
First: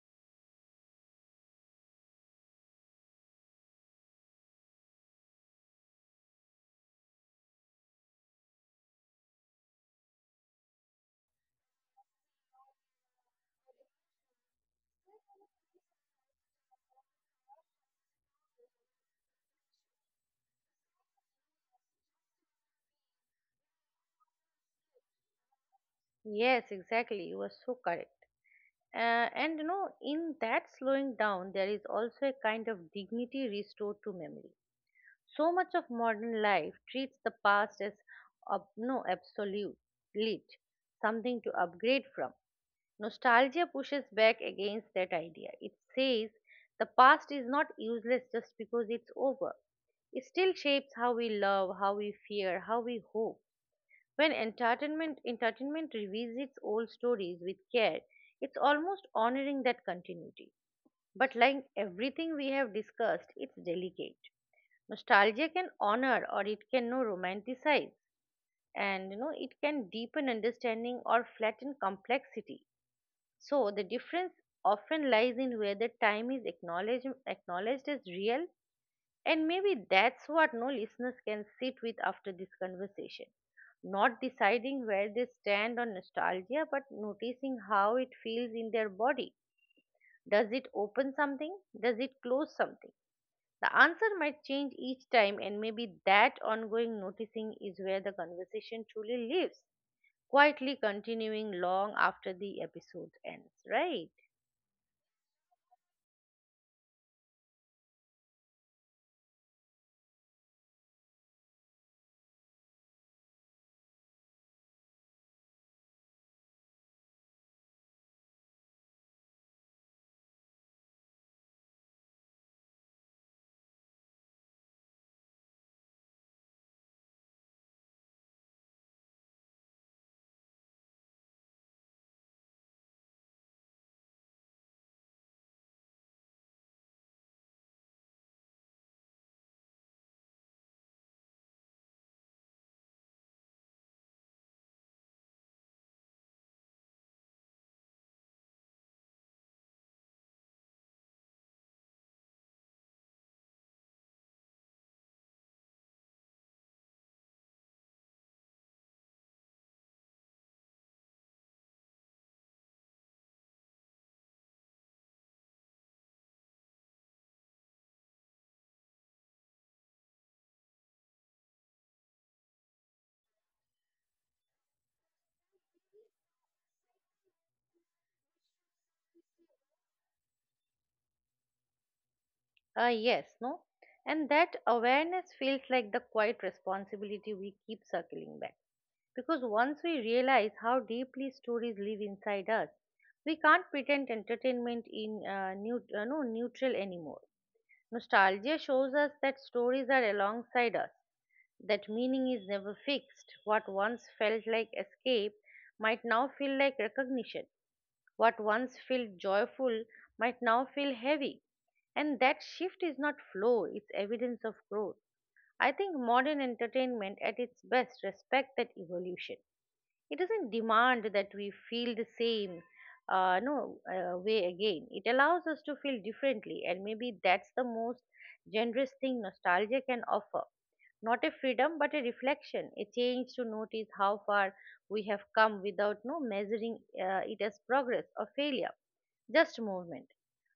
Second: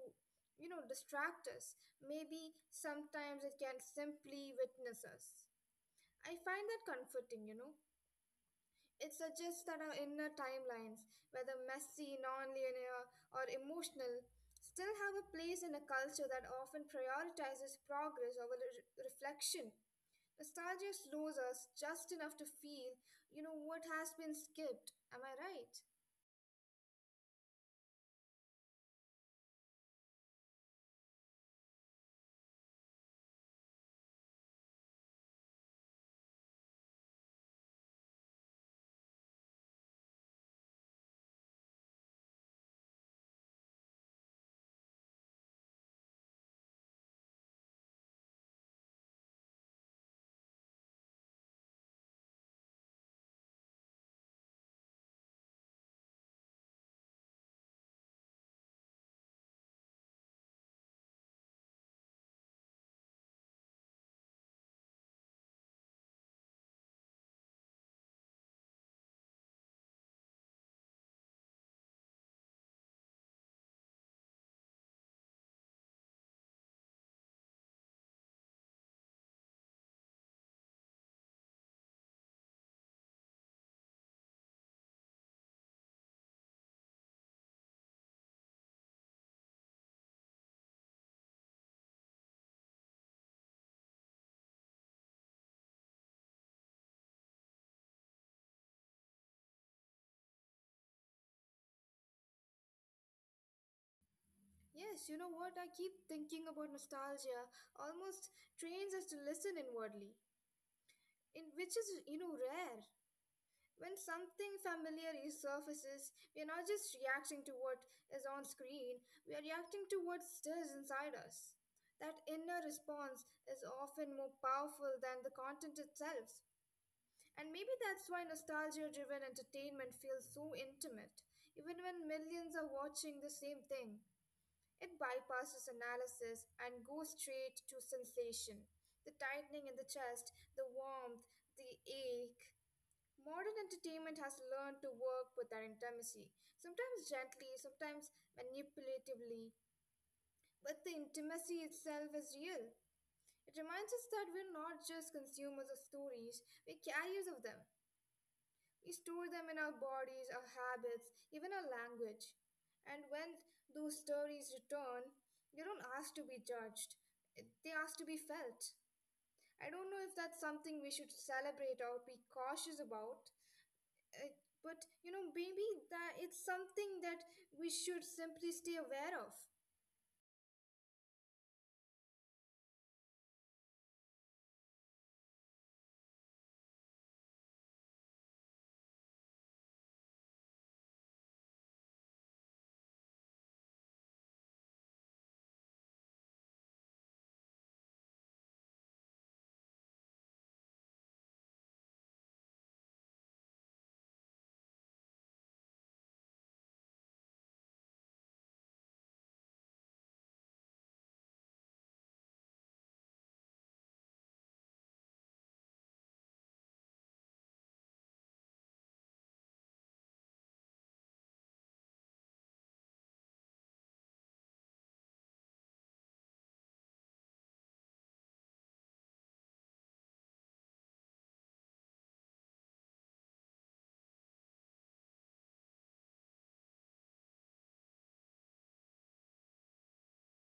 Speaker 2: you know, distract us. Maybe sometimes it can simply witness us. I find that comforting. It suggests that our inner timelines, whether messy, nonlinear, or emotional, still have a place in a culture that often prioritizes progress over reflection. Nostalgia slows us just enough to feel what has been skipped. Am I right?
Speaker 1: Yes, exactly. You are so correct. And you know, in that slowing down, there is also a kind of dignity restored to memory. So much of modern life treats the past as ob- no absolute, something to upgrade from. Nostalgia pushes back against that idea. It says the past is not useless just because it's over. It still shapes how we love, how we fear, how we hope. When entertainment revisits old stories with care, it's almost honoring that continuity. But like everything we have discussed, it's delicate. Nostalgia can honor or it can no romanticize, and it can deepen understanding or flatten complexity. So the difference often lies in whether time is acknowledged as real, and maybe that's what no listeners can sit with after this conversation. Not deciding where they stand on nostalgia, but noticing how it feels in their body. Does it open something? Does it close something? The answer might change each time, and maybe that ongoing noticing is where the conversation truly lives, quietly continuing long after the episode ends, right?
Speaker 2: Yes, you know what? I keep thinking about nostalgia almost trains us to listen inwardly, in which is rare. When something familiar resurfaces, we are not just reacting to what is on screen, we are reacting to what stirs inside us. That inner response is often more powerful than the content itself. And maybe that's why nostalgia driven entertainment feels so intimate, even when millions are watching the same thing. It bypasses analysis and goes straight to sensation. The tightening in the chest, the warmth, the ache. Modern entertainment has learned to work with that intimacy, sometimes gently, sometimes manipulatively, but the intimacy itself is real. It reminds us that we're not just consumers of stories, we're carriers of them. We store them in our bodies, our habits, even our language. And when those stories return, they don't ask to be judged, they ask to be felt. I don't know if that's something we should celebrate or be cautious about, uh, but maybe that it's something that we should simply stay aware of.
Speaker 1: Yes, no? And that awareness feels like the quiet responsibility we keep circling back. Because once we realize how deeply stories live inside us, we can't pretend entertainment in neut- no, neutral anymore. Nostalgia shows us that stories are alongside us, that meaning is never fixed. What once felt like escape might now feel like recognition, what once felt joyful might now feel heavy. And that shift is not flow, it's evidence of growth. I think modern entertainment at its best respects that evolution. It doesn't demand that we feel the same no way again. It allows us to feel differently, and maybe that's the most generous thing nostalgia can offer. Not a freedom but a reflection, a change to notice how far we have come without no measuring it as progress or failure, just movement.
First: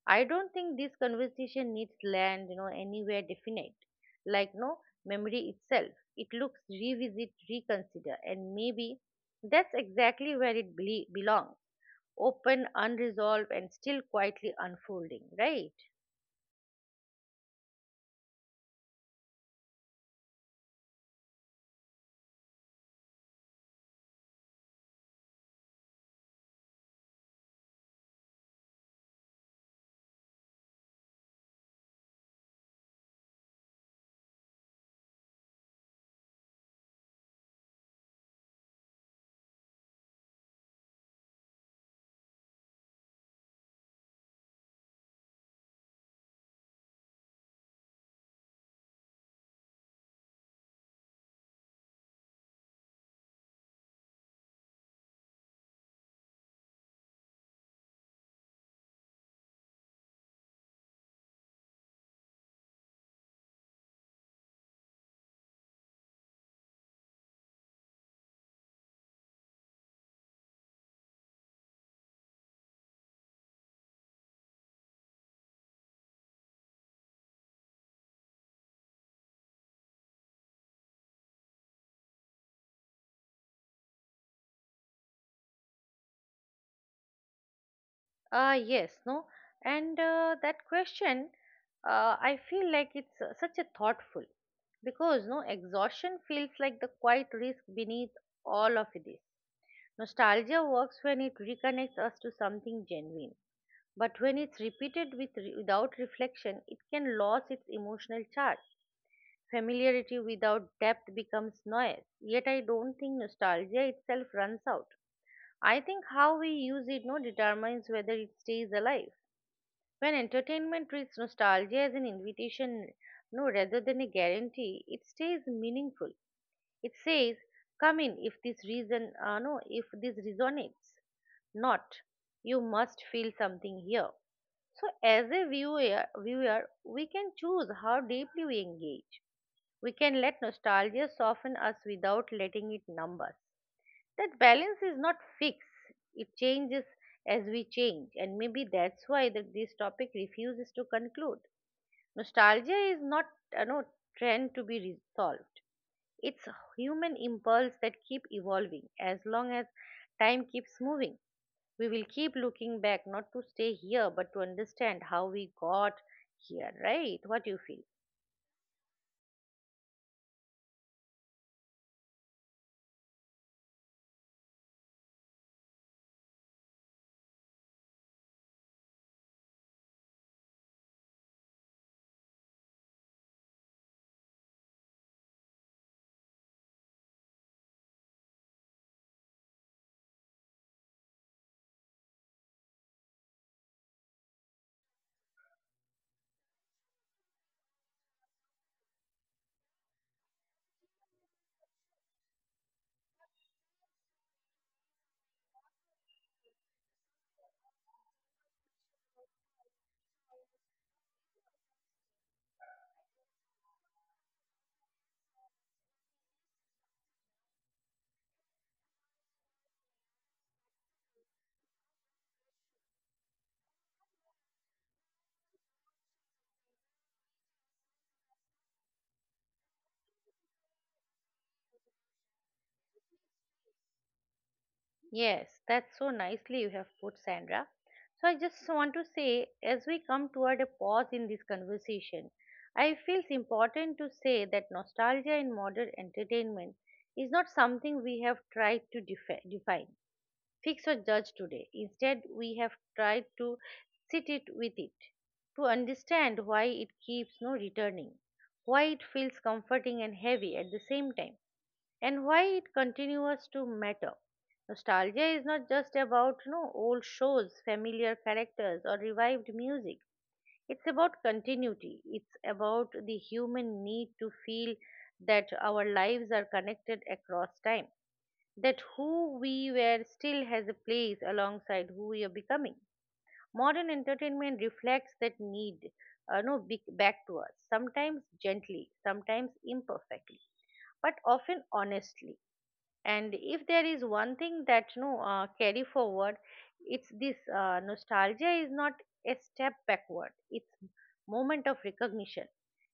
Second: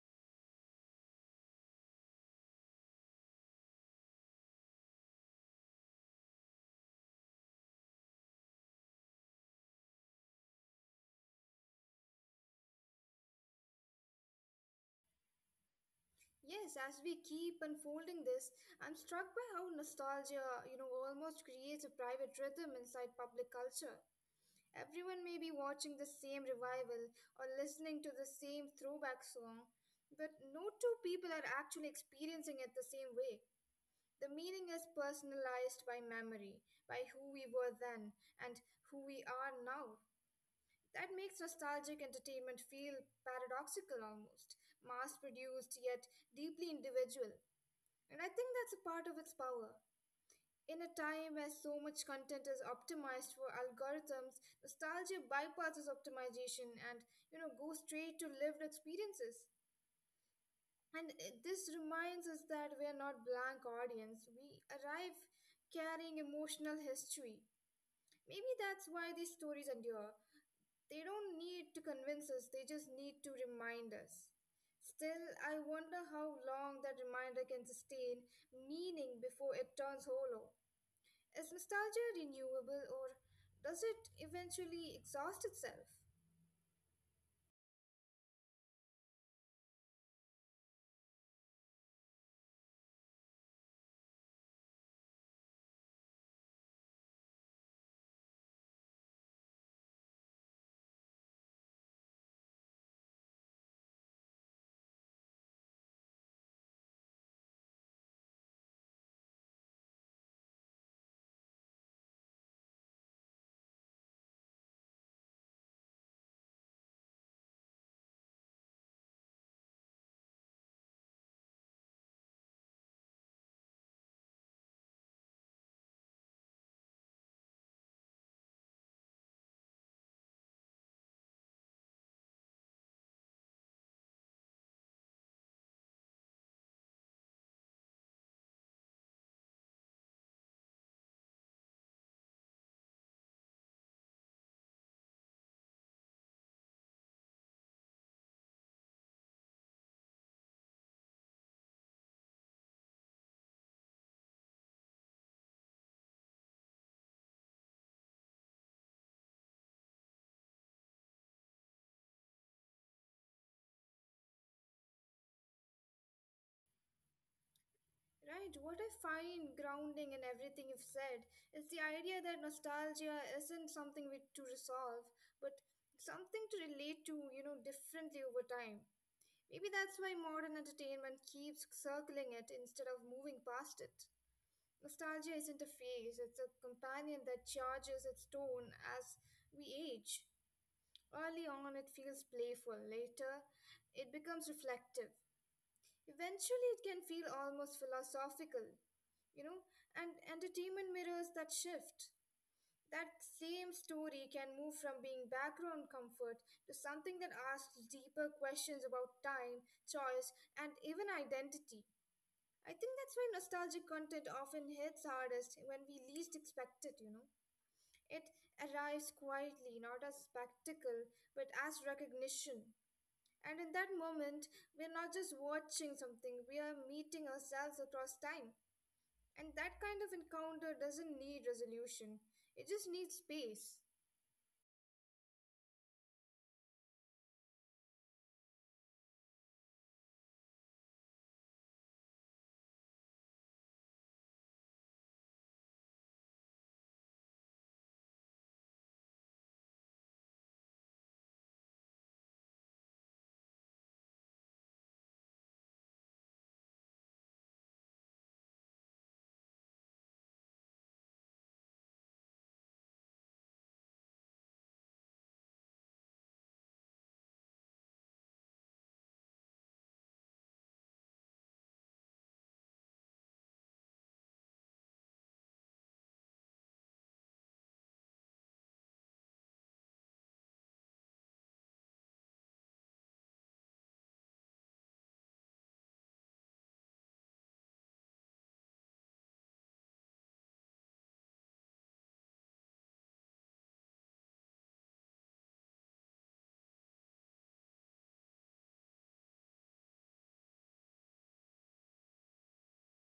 Speaker 1: I don't think this conversation needs land, anywhere definite. Like no memory itself. It looks revisit, reconsider, and maybe that's exactly where it belongs. Open, unresolved, and still quietly unfolding, right?
Speaker 2: Yes, as we keep unfolding this, I'm struck by how nostalgia almost creates a private rhythm inside public culture. Everyone may be watching the same revival or listening to the same throwback song, but no two people are actually experiencing it the same way. The meaning is personalized by memory, by who we were then and who we are now. That makes nostalgic entertainment feel paradoxical almost, mass produced yet deeply individual. And I think that's a part of its power. In a time where so much content is optimized for algorithms, nostalgia bypasses optimization and goes straight to lived experiences. And this reminds us that we are not blank audience. We arrive carrying emotional history. Maybe that's why these stories endure. They don't need to convince us, they just need to remind us. Still, I wonder how long that reminder can sustain meaning before it turns hollow. Is nostalgia renewable or does it eventually exhaust itself?
Speaker 1: Yes, no, and that question, I feel like it's such a thoughtful, because no exhaustion feels like the quiet risk beneath all of this. Nostalgia works when it reconnects us to something genuine, but when it's repeated with without reflection, it can lose its emotional charge. Familiarity without depth becomes noise. Yet I don't think nostalgia itself runs out. I think how we use it no determines whether it stays alive. When entertainment treats nostalgia as an invitation, no, rather than a guarantee, it stays meaningful. It says, "Come in if this reason, no, if this resonates." Not, you must feel something here. So, as a viewer, we can choose how deeply we engage. We can let nostalgia soften us without letting it numb us. That balance is not fixed, it changes as we change, and maybe that's why that this topic refuses to conclude. Nostalgia is not a no trend to be resolved, it's a human impulse that keep evolving. As long as time keeps moving, we will keep looking back, not to stay here but to understand how we got here, right? What do you feel?
Speaker 2: Right, what I find grounding in everything you've said is the idea that nostalgia isn't something we, to resolve, but something to relate to differently over time. Maybe that's why modern entertainment keeps circling it instead of moving past it. Nostalgia isn't a phase, it's a companion that charges its tone as we age. Early on, it feels playful. Later, it becomes reflective. Eventually, it can feel almost philosophical, you know, and entertainment mirrors that shift. That same story can move from being background comfort to something that asks deeper questions about time, choice, and even identity. I think that's why nostalgic content often hits hardest when we least expect it. It arrives quietly, not as spectacle, but as recognition. And in that moment, we're not just watching something, we are meeting ourselves across time. And that kind of encounter doesn't need resolution, it just needs space.
Speaker 1: Yes, that's so nicely you have put, Sandra. So I just want to say, as we come toward a pause in this conversation, I feel it's important to say that nostalgia in modern entertainment is not something we have tried to define, fix, or judge today. Instead, we have tried to sit it with it, to understand why it keeps no returning, why it feels comforting and heavy at the same time, and why it continues to matter. Nostalgia is not just about old shows, familiar characters, or revived music. It's about continuity. It's about the human need to feel that our lives are connected across time, that who we were still has a place alongside who we are becoming. Modern entertainment reflects that need no, be- back to us, sometimes gently, sometimes imperfectly, but often honestly. And if there is one thing that no carry forward, it's this: nostalgia is not a step backward, it's moment of recognition,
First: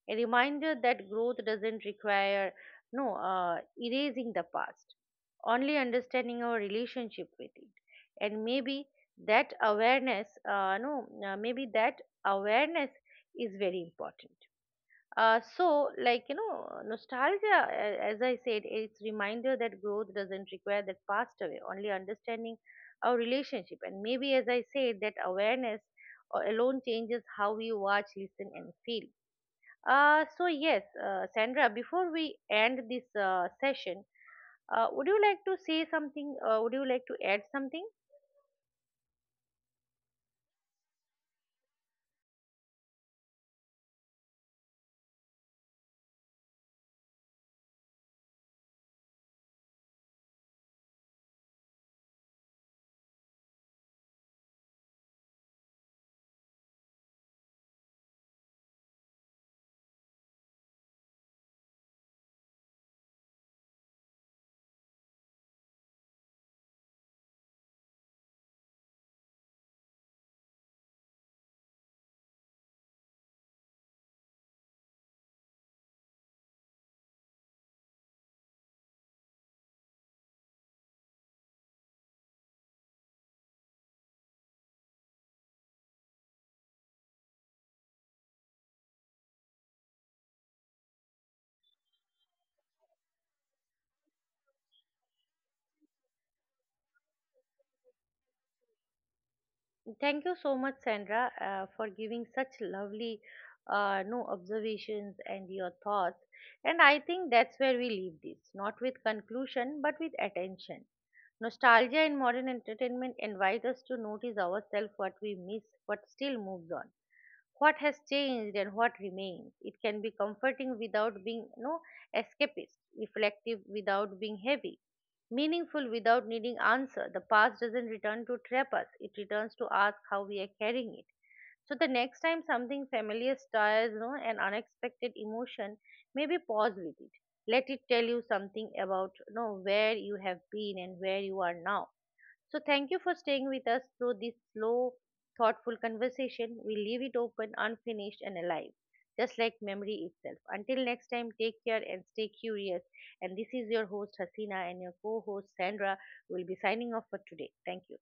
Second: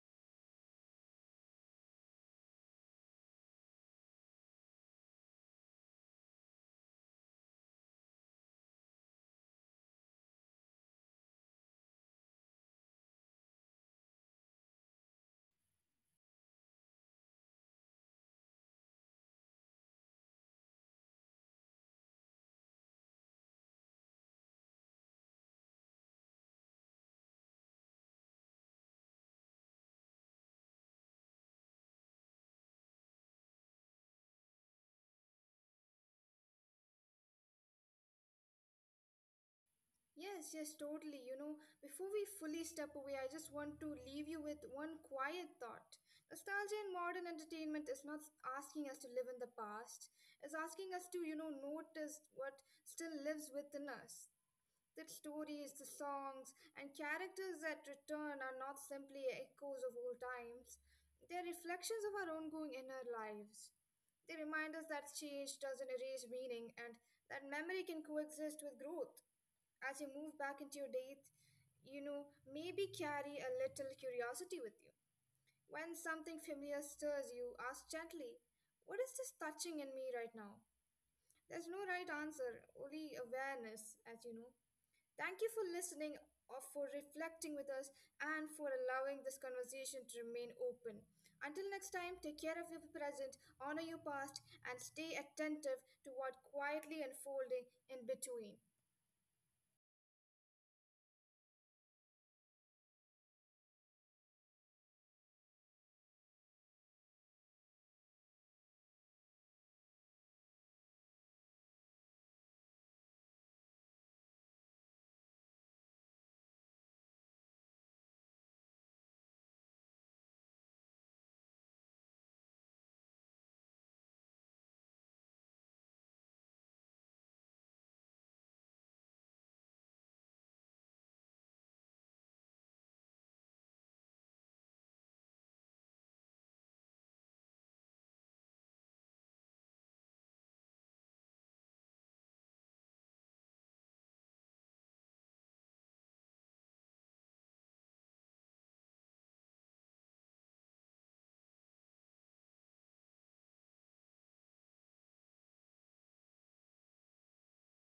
Speaker 1: a reminder that growth doesn't require no erasing the past, only understanding our relationship with it. And maybe that awareness no maybe that awareness is very important. Nostalgia, as I said, it's reminder that growth doesn't require that passed away, only understanding our relationship. And maybe, as I said, that awareness alone changes how we watch, listen, and feel. So, yes, Sandra, before we end this session, would you like to say something? Would you like to add something?
Speaker 2: Yes, yes, totally. You know, before we fully step away, I just want to leave you with one quiet thought. Nostalgia in modern entertainment is not asking us to live in the past, it's asking us to notice what still lives within us. The stories, the songs, and characters that return are not simply echoes of old times, they're reflections of our ongoing inner lives. They remind us that change doesn't erase meaning and that memory can coexist with growth. As you move back into your date, maybe carry a little curiosity with you. When something familiar stirs you, ask gently, "What is this touching in me right now?" There's no right answer, only awareness, as you know. Thank you for listening, or for reflecting with us, and for allowing this conversation to remain open. Until next time, take care of your present, honor your past, and stay attentive to what quietly unfolding in between.
Speaker 1: Thank you so much, Sandra, for giving such lovely, no observations and your thoughts. And I think that's where we leave this, not with conclusion, but with attention. Nostalgia and modern entertainment invite us to notice ourselves what we miss, what still moves on, what has changed, and what remains. It can be comforting without being, no, escapist, reflective without being heavy, meaningful without needing answer. The past doesn't return to trap us, it returns to ask how we are carrying it. So the next time something familiar stirs an unexpected emotion, maybe pause with it. Let it tell you something about where you have been and where you are now. So, thank you for staying with us through this slow, thoughtful conversation. We leave it open, unfinished, and alive, just like memory itself. Until next time, take care and stay curious. And this is your host, Hasina, and your co host, Sandra, will be signing off for today. Thank you.